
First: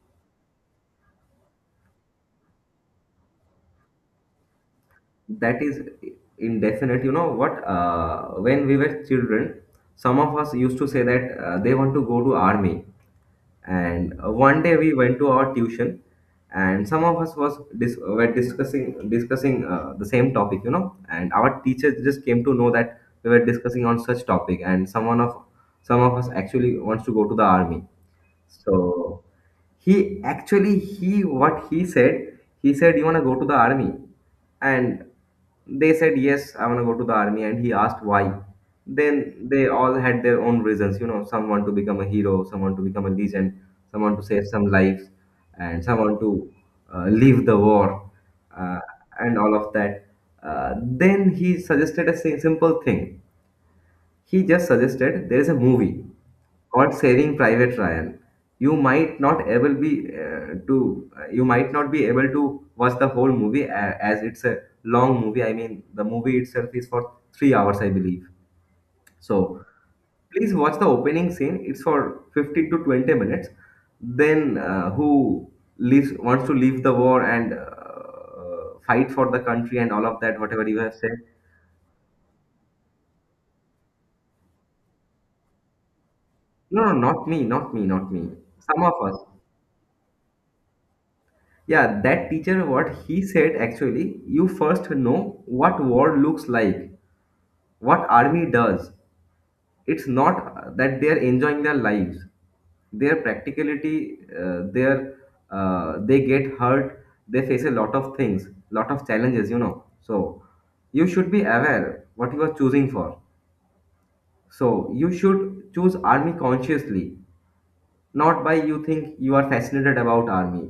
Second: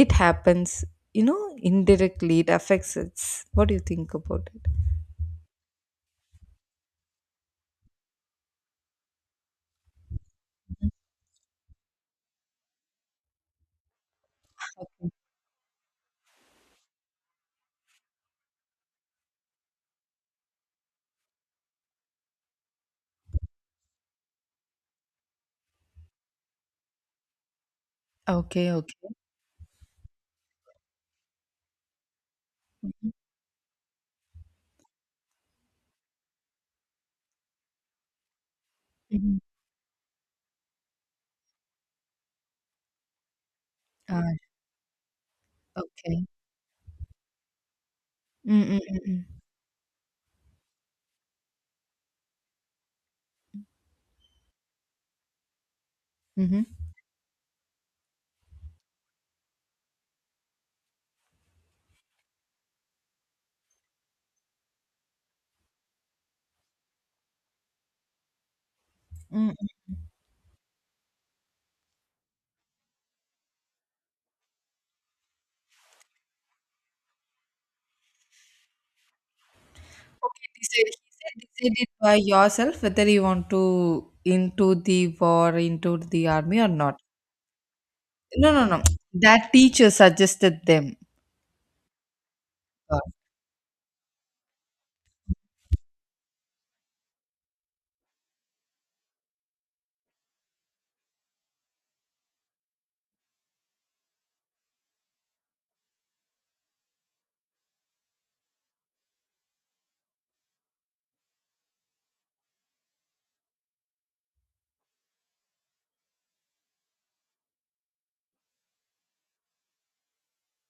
[SPEAKER 1] it happens you know indirectly it affects us what do you think about it
[SPEAKER 2] That is indefinite, you know what, when we were children, some of us used to say that they want to go to army, and one day we went to our tuition, and some of us were discussing the same topic, you know, and our teacher just came to know that we were discussing on such topic, and some of us actually wants to go to the army.
[SPEAKER 1] okay
[SPEAKER 2] So
[SPEAKER 1] okay.
[SPEAKER 2] he actually he what he said he said, you want to go to the army, and they said, yes, I want to go to the army, and he asked why. Then
[SPEAKER 1] Mhm.
[SPEAKER 2] they all had their own reasons, you know, someone to become a hero, someone to become a legend, someone to
[SPEAKER 1] Ah,
[SPEAKER 2] save some lives, and someone
[SPEAKER 1] okay,
[SPEAKER 2] to leave the war, uh,
[SPEAKER 1] mm-hmm.
[SPEAKER 2] and all of that. Then he suggested a simple thing. He just suggested there is a movie
[SPEAKER 1] Mm-hmm.
[SPEAKER 2] called Saving Private Ryan. You might not able be to, you might not be able to watch the whole movie, as it's a long movie. I mean, the movie itself is for 3 hours, I believe.
[SPEAKER 1] Mm.
[SPEAKER 2] So please watch the opening scene. It's for 15 to 20 minutes. Then who leaves wants to leave the war and fight for the country and all of that, whatever you
[SPEAKER 1] Decide,
[SPEAKER 2] have said.
[SPEAKER 1] decide it by yourself whether you want to into the war into the army or
[SPEAKER 2] No, no,
[SPEAKER 1] not.
[SPEAKER 2] not me, not me, not me.
[SPEAKER 1] No, no, no,
[SPEAKER 2] Some of us.
[SPEAKER 1] that teacher suggested them.
[SPEAKER 2] Yeah, that teacher, what he said actually, you first know what war looks like, what army does. It's not that they are enjoying their lives. Their practicality, their, they get hurt. They face a lot of things, lot of challenges, you know. So you should be aware what you are choosing for. So you should choose army consciously, not by you think you are fascinated about army.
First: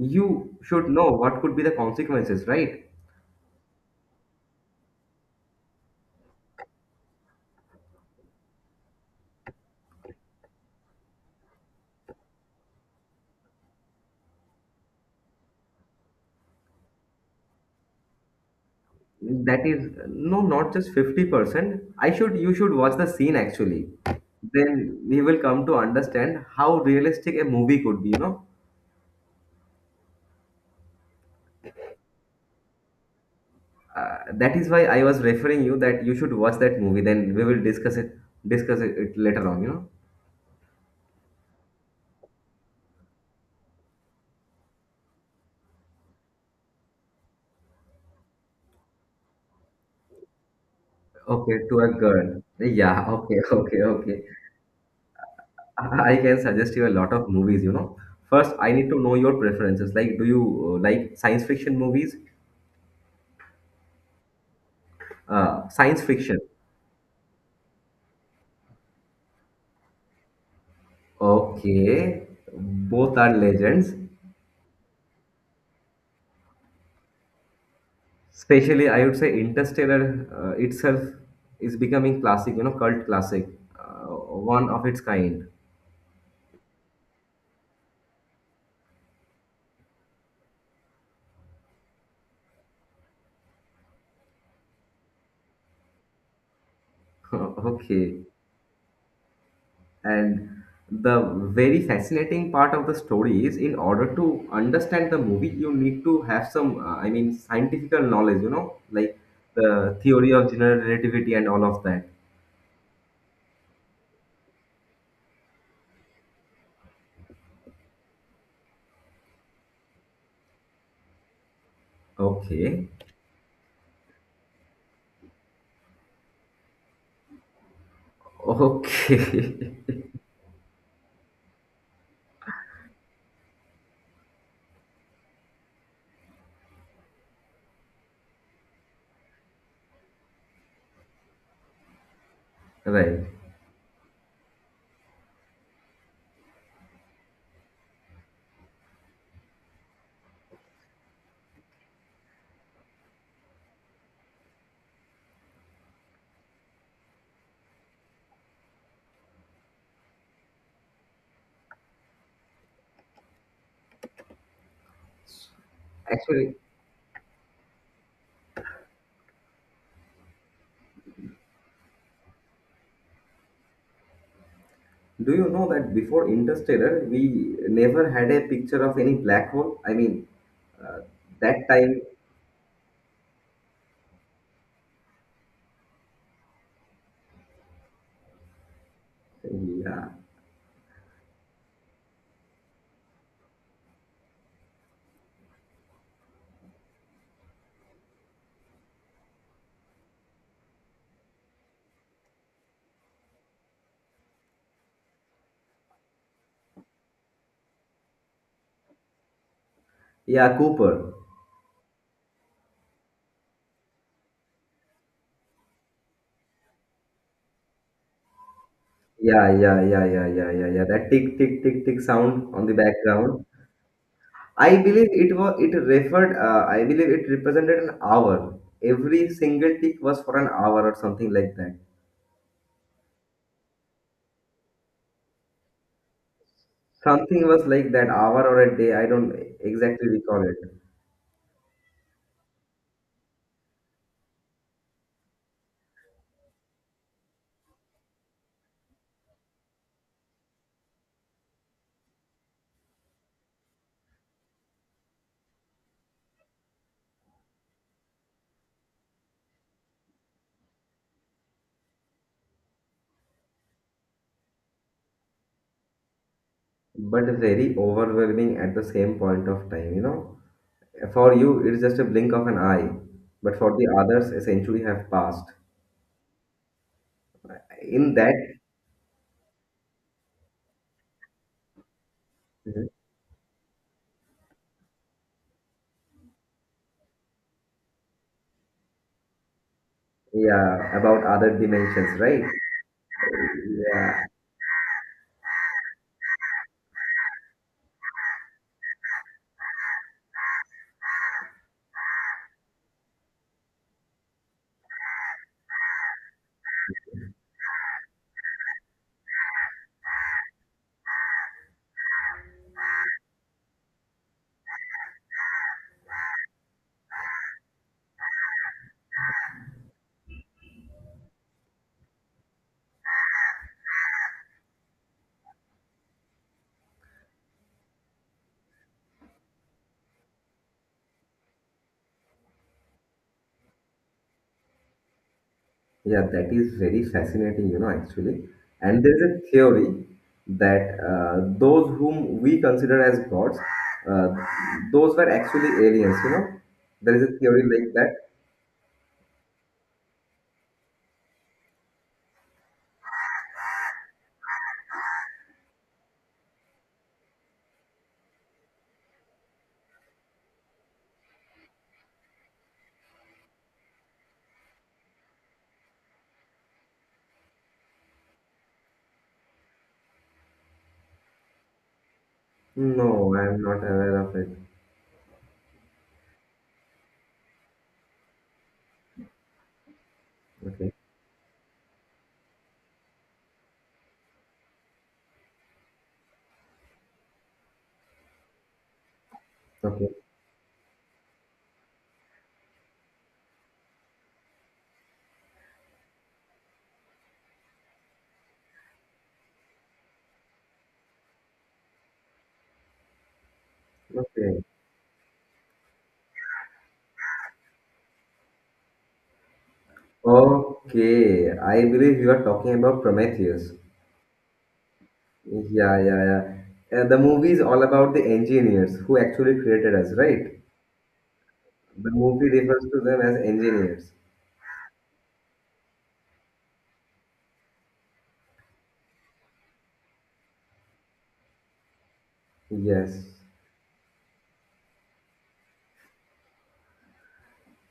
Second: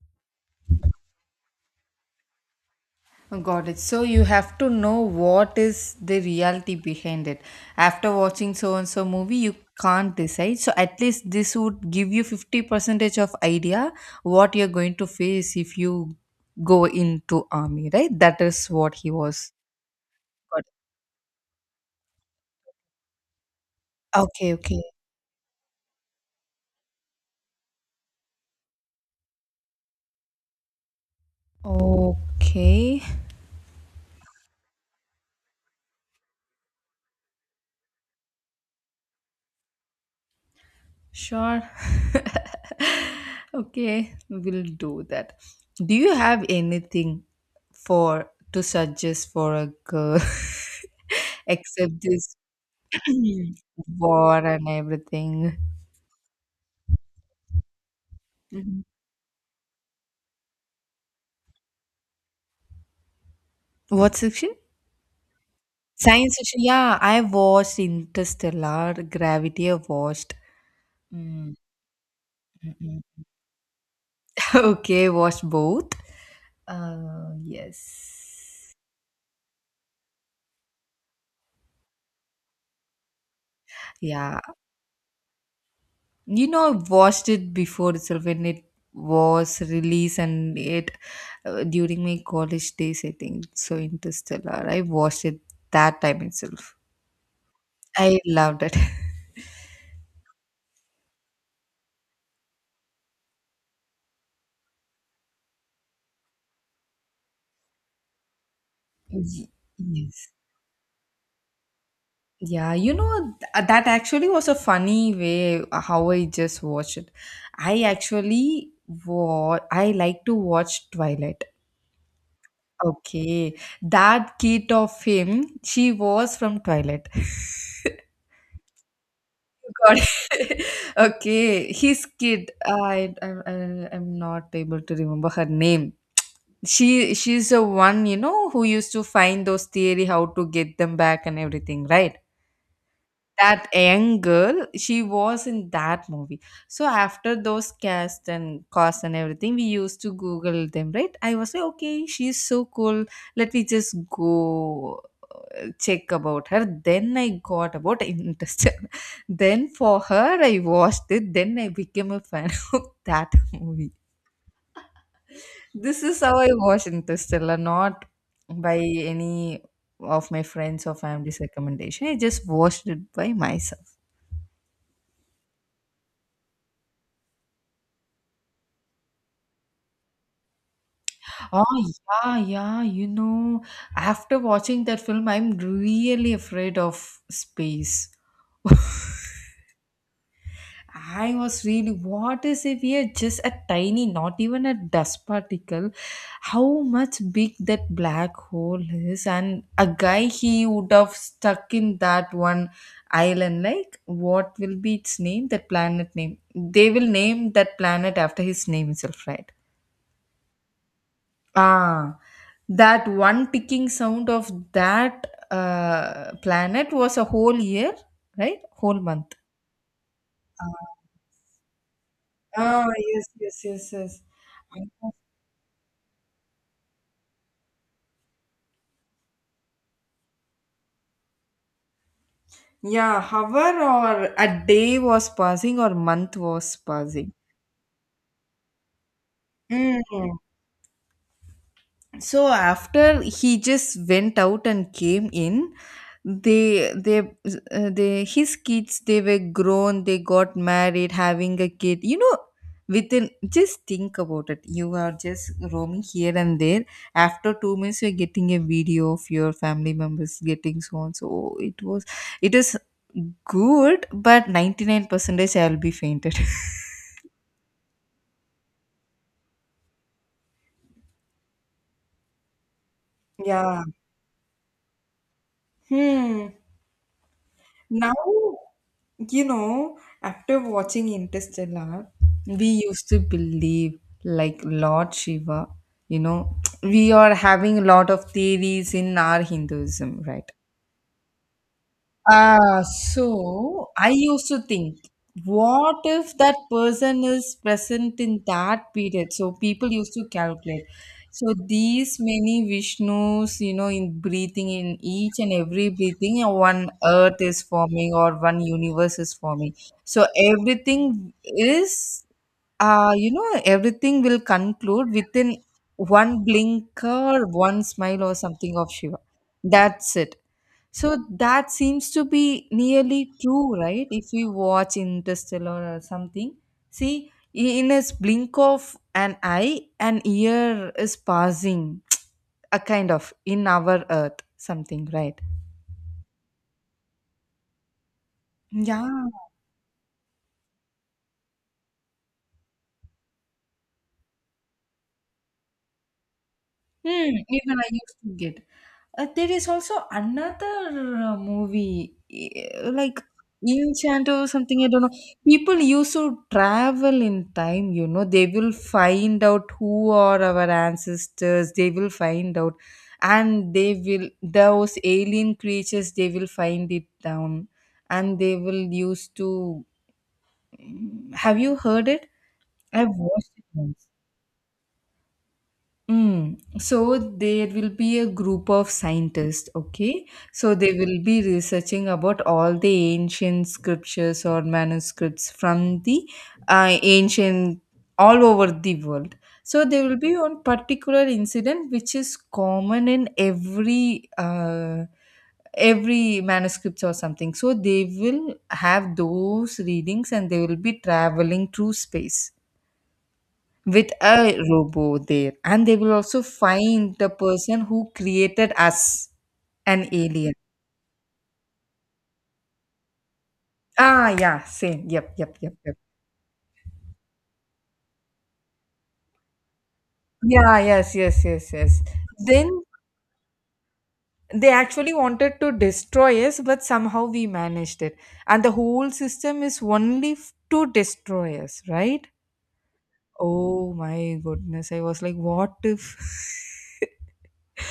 [SPEAKER 2] You should know what could be the consequences, right?
[SPEAKER 1] Oh, got it. So you have to know what is the reality behind it. After watching so and so movie, you can't decide. So at least this would give you 50 percentage of idea what you're going to face if you go into army, right? That is what he was.
[SPEAKER 2] That is no,
[SPEAKER 1] Got it.
[SPEAKER 2] not just 50%. I should, you should watch the scene actually.
[SPEAKER 1] Okay, okay.
[SPEAKER 2] Then we will come to understand how realistic a movie could be, you know.
[SPEAKER 1] Okay.
[SPEAKER 2] That is why I was referring you that you should watch that movie. Then we will discuss it later on, you know.
[SPEAKER 1] Sure. <laughs> Okay, we'll do that. Do you have anything for to suggest for a girl <laughs>
[SPEAKER 2] Okay, to a
[SPEAKER 1] except this
[SPEAKER 2] girl. Yeah, okay, <laughs>
[SPEAKER 1] <clears throat>
[SPEAKER 2] okay, okay.
[SPEAKER 1] war and everything?
[SPEAKER 2] I can suggest you a lot of movies, you know. First, I
[SPEAKER 1] Mhm.
[SPEAKER 2] need to know your preferences. Like, do you like science fiction movies?
[SPEAKER 1] What section?
[SPEAKER 2] Science
[SPEAKER 1] Science
[SPEAKER 2] fiction.
[SPEAKER 1] section. Yeah, I watched Interstellar, Gravity. I watched. Mm,
[SPEAKER 2] Okay,
[SPEAKER 1] mm,
[SPEAKER 2] both
[SPEAKER 1] mm.
[SPEAKER 2] are legends.
[SPEAKER 1] <laughs> Okay, watched both. Uh, yes.
[SPEAKER 2] Especially, I would say Interstellar itself is becoming classic, you know, cult classic,
[SPEAKER 1] Yeah,
[SPEAKER 2] one of its kind. <laughs>
[SPEAKER 1] you know I watched it before itself when it was released and it during my college days I think so Interstellar I watched it that time itself. I
[SPEAKER 2] Okay,
[SPEAKER 1] loved it. <laughs>
[SPEAKER 2] and the very fascinating part of the story is, in order to understand the movie, you need to have some, I mean, scientific knowledge, you know, like
[SPEAKER 1] Y-
[SPEAKER 2] the
[SPEAKER 1] yes,
[SPEAKER 2] theory of general relativity and all of that.
[SPEAKER 1] yeah, you know that actually was a funny way how I just watched it. I actually I like to watch Twilight.
[SPEAKER 2] Okay,
[SPEAKER 1] Okay, that kid of him, she was from Twilight. <laughs>
[SPEAKER 2] okay,
[SPEAKER 1] God. <laughs> Okay, his kid. I I'm not able to remember her name. She's the one, you know, who used to find those theory how to get them back and everything, right?
[SPEAKER 2] <laughs> right.
[SPEAKER 1] That young girl, she was in that movie. So after those cast and costs and everything, we used to Google them, right? I was like, okay, she's so cool. Let me just go check about her, then I got about interest. <laughs> Then for her I watched it, then I became a fan <laughs> of that movie. This is how I
[SPEAKER 2] Actually,
[SPEAKER 1] watch Interstellar, not by any of my friends or family's recommendation. I just watched it by myself.
[SPEAKER 2] do you know that before Interstellar, we never had a picture of any black hole? I mean, uh, that
[SPEAKER 1] Oh,
[SPEAKER 2] time,
[SPEAKER 1] yeah, yeah, you know, after watching that film, I'm really afraid of space. <laughs>
[SPEAKER 2] yeah,
[SPEAKER 1] I was really, what is if we are just a tiny, not even a dust particle? How much big that black hole is, and a guy, he would have stuck in that one island. Like, what will be its name? That planet name. They will name that planet after his name itself, right?
[SPEAKER 2] yeah, Cooper,
[SPEAKER 1] Ah, that one ticking sound of that planet was a whole year, right? Whole month.
[SPEAKER 2] yeah, yeah, yeah, yeah, yeah, yeah, yeah. That tick, tick, tick, tick sound on the
[SPEAKER 1] Ah, yes,
[SPEAKER 2] background.
[SPEAKER 1] yes, yes, yes.
[SPEAKER 2] I believe it was, it referred. I believe it represented an hour. Every single tick was for an hour or something like that.
[SPEAKER 1] Yeah, hour or a day was passing or month was passing.
[SPEAKER 2] Something was like that, hour or a day. I don't exactly
[SPEAKER 1] Mm.
[SPEAKER 2] recall it,
[SPEAKER 1] So after he just went out and came in, they his kids, they were grown, they got married having a kid, you know, within, just think about it, you are just roaming here and there. After 2 minutes, you're getting a video of your family members getting so on. So it was, it is good, but 99 percentage I'll be fainted.
[SPEAKER 2] but very overwhelming at the same point of time, you know. For you, it is just a blink of an eye,
[SPEAKER 1] <laughs>
[SPEAKER 2] but for
[SPEAKER 1] Yeah.
[SPEAKER 2] the others, a century have passed.
[SPEAKER 1] Hmm. Now,
[SPEAKER 2] In that,
[SPEAKER 1] you know, after watching Interstellar, we
[SPEAKER 2] mhm,
[SPEAKER 1] used to believe like Lord Shiva, you know, <tsk> we are having a lot of theories in our Hinduism, right?
[SPEAKER 2] yeah, about other dimensions, right?
[SPEAKER 1] So I
[SPEAKER 2] Yeah,
[SPEAKER 1] used to think, what if that person is present in that period? So people used to calculate. So these many Vishnus, you know, in breathing, in each and every breathing, one earth is forming or one universe is forming. So everything is, you know, everything will conclude within one blink or one smile or something of Shiva. That's it. So that seems to be nearly true, right? If we watch Interstellar or something, see, in a blink of an eye, an year is passing, <tsk> a kind of in our Earth, something, right?
[SPEAKER 2] yeah, that is very fascinating, you know, actually. And there is
[SPEAKER 1] Yeah.
[SPEAKER 2] a theory that those whom we consider as gods, uh, those were actually aliens, you know. There is
[SPEAKER 1] Hmm,
[SPEAKER 2] a theory
[SPEAKER 1] even I
[SPEAKER 2] like that.
[SPEAKER 1] used to get. There is also another movie, eh, like Enchanto or something, I don't know. People used to travel in time, you know. They will find out who are our ancestors, they will find out. And they will, those alien creatures, they will find it down. And they will use to. Mm, have you heard it? I've
[SPEAKER 2] No, I
[SPEAKER 1] watched
[SPEAKER 2] am
[SPEAKER 1] it
[SPEAKER 2] not
[SPEAKER 1] once.
[SPEAKER 2] aware of it.
[SPEAKER 1] Mm. So there will be a group of scientists, okay? So they
[SPEAKER 2] Okay,
[SPEAKER 1] will be researching about all the ancient scriptures or manuscripts from the ancient all over the world. So there
[SPEAKER 2] okay,
[SPEAKER 1] will be one particular incident which is common in every every manuscripts or something. So they will have those readings and they will be traveling through space with a
[SPEAKER 2] okay.
[SPEAKER 1] robo there, and they will also find the person who created us, an alien.
[SPEAKER 2] Okay, I believe you are talking about Prometheus.
[SPEAKER 1] Ah, yeah, same, yep, yep, yep, yep.
[SPEAKER 2] Yeah, yeah, yeah. And the movie is all about the engineers who actually created us, right?
[SPEAKER 1] Yeah, yes, yes, yes, yes.
[SPEAKER 2] The movie
[SPEAKER 1] Then
[SPEAKER 2] refers to them as engineers.
[SPEAKER 1] they actually wanted to destroy us, but somehow we managed it. And the whole system is only to destroy us, right?
[SPEAKER 2] Yes.
[SPEAKER 1] Oh my goodness, I was like, what if.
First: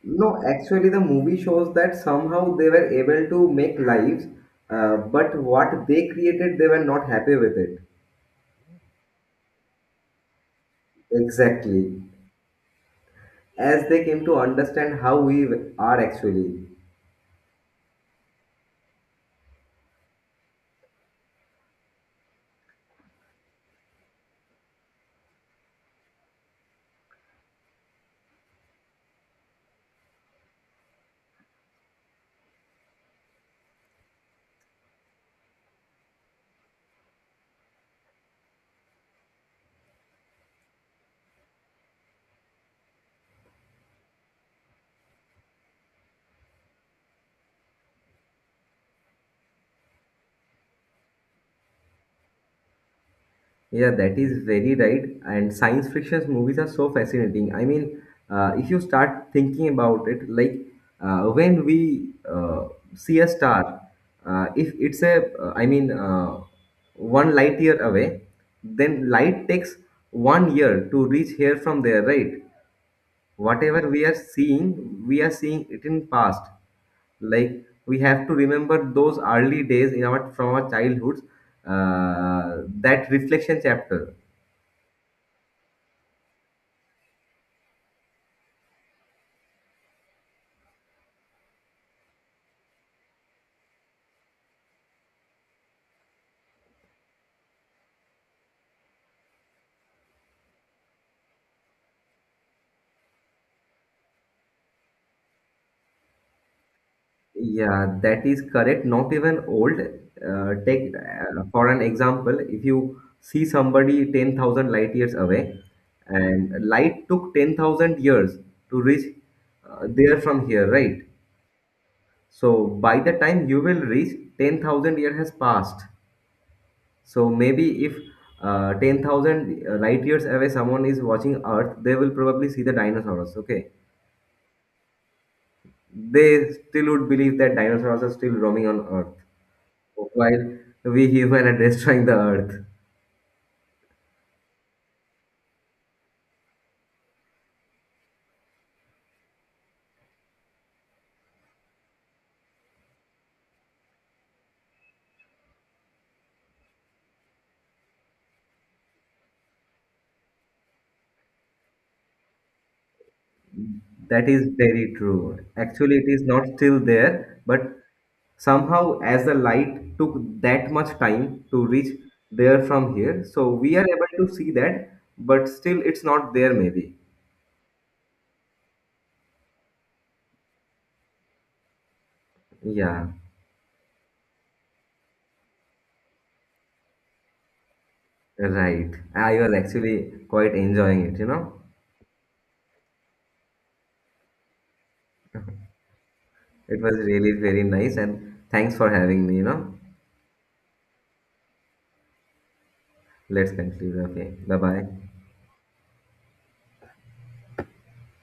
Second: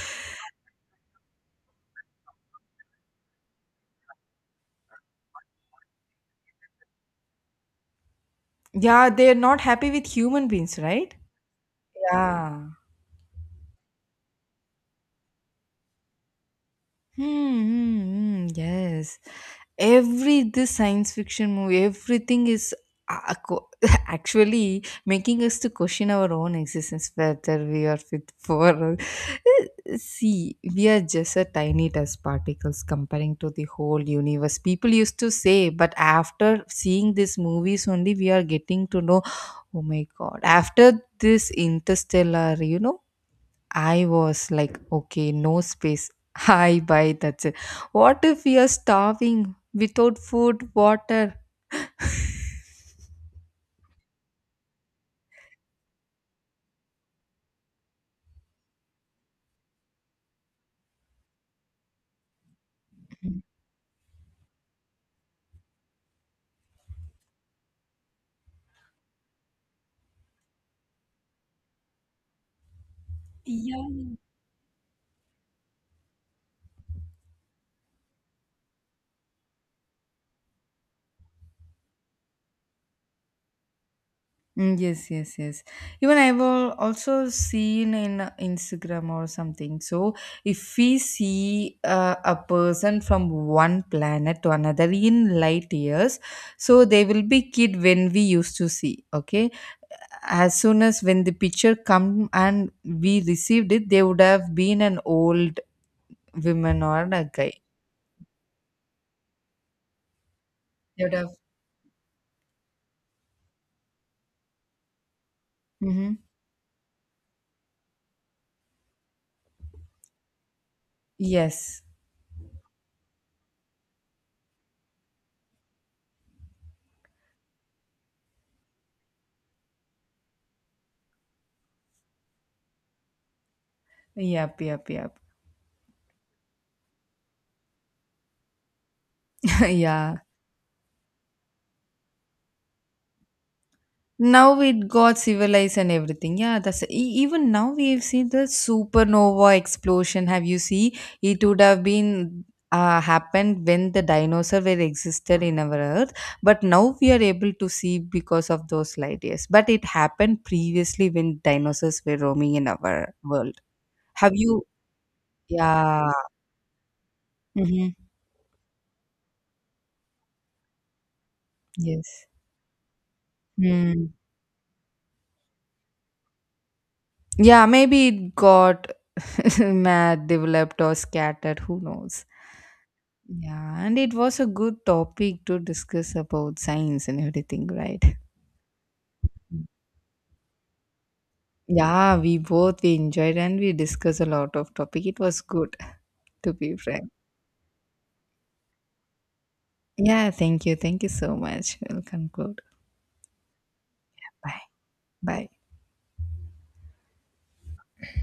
[SPEAKER 2] No, actually, the movie shows that somehow they were able to make lives, but what they created, they were not happy with it.
[SPEAKER 1] <laughs> Yeah, they're not happy with human beings, right?
[SPEAKER 2] Exactly.
[SPEAKER 1] Yeah.
[SPEAKER 2] As they came to understand how we are actually.
[SPEAKER 1] Mm-hmm. Yes. Every this science fiction movie, everything is a- a co- <laughs> actually making us to question our own existence, whether we are fit for. <laughs> See, we are just a tiny dust particles comparing to the whole universe. People used to say, but after seeing these movies only, we are getting to know. Oh my God! After this Interstellar, you know, I was like, okay, no space. <laughs> Hi, bye, that's it. What if we are starving without food, water?
[SPEAKER 2] Yeah, that is very right. And science fiction movies are so fascinating. I mean, if you start thinking about it, like when we see a star, if it's a, I mean, one light year away, then light takes 1 year to reach here from there, right?
[SPEAKER 1] Yeah.
[SPEAKER 2] Whatever we are seeing it in past. Like we have to remember those early days in our, from our childhoods, that reflection chapter.
[SPEAKER 1] Mm, yes, yes, yes. Even I've also seen in Instagram or something. So if we see a person from one planet to another in light years, so they will be kid when we used to see. Okay, as soon as when the picture come and we received it, they would have been an old women or a guy.
[SPEAKER 2] Yeah, that is correct. Not even old. Uh, take
[SPEAKER 1] They would have.
[SPEAKER 2] uh, for an example, if you see somebody 10,000 light years away,
[SPEAKER 1] Hmm.
[SPEAKER 2] and light took 10,000 years to reach there from here, right?
[SPEAKER 1] Yes.
[SPEAKER 2] So by the time you will reach, 10,000 years has passed. So maybe if 10,000 light years away someone is watching Earth, they will probably see the dinosaurs, okay?
[SPEAKER 1] Yep, yep, yep.
[SPEAKER 2] They still would believe that dinosaurs are still roaming on Earth,
[SPEAKER 1] <laughs> Yeah.
[SPEAKER 2] while we human are destroying the earth.
[SPEAKER 1] Now we got civilized and everything. Yeah, that's even now we've seen the supernova explosion. Have you see? It would have been happened when the dinosaur were existed in our earth, but now we are able to see because of those light years. But it happened previously when dinosaurs were roaming in our world.
[SPEAKER 2] That
[SPEAKER 1] Have
[SPEAKER 2] is
[SPEAKER 1] you?
[SPEAKER 2] very true. Actually, it
[SPEAKER 1] Yeah.
[SPEAKER 2] is not still there, but
[SPEAKER 1] Hmm.
[SPEAKER 2] somehow, as the light took that much time to reach
[SPEAKER 1] Yes.
[SPEAKER 2] there from here, so we are able to see that, but still, it's not there, maybe.
[SPEAKER 1] Yeah, maybe it got <laughs> mad, developed, or scattered. Who knows?
[SPEAKER 2] Yeah,
[SPEAKER 1] Yeah, and it was a good topic to discuss about science and everything, right?
[SPEAKER 2] right. I was actually quite enjoying it, you know.
[SPEAKER 1] Yeah, we both we enjoyed and we discussed a lot of topic. It was good, to be
[SPEAKER 2] It was
[SPEAKER 1] frank.
[SPEAKER 2] really very nice, and thanks for having me, you know.
[SPEAKER 1] Yeah, thank you. Thank you so much. We'll conclude.
[SPEAKER 2] Let's conclude. Okay, bye
[SPEAKER 1] Bye.
[SPEAKER 2] bye.
[SPEAKER 1] Bye.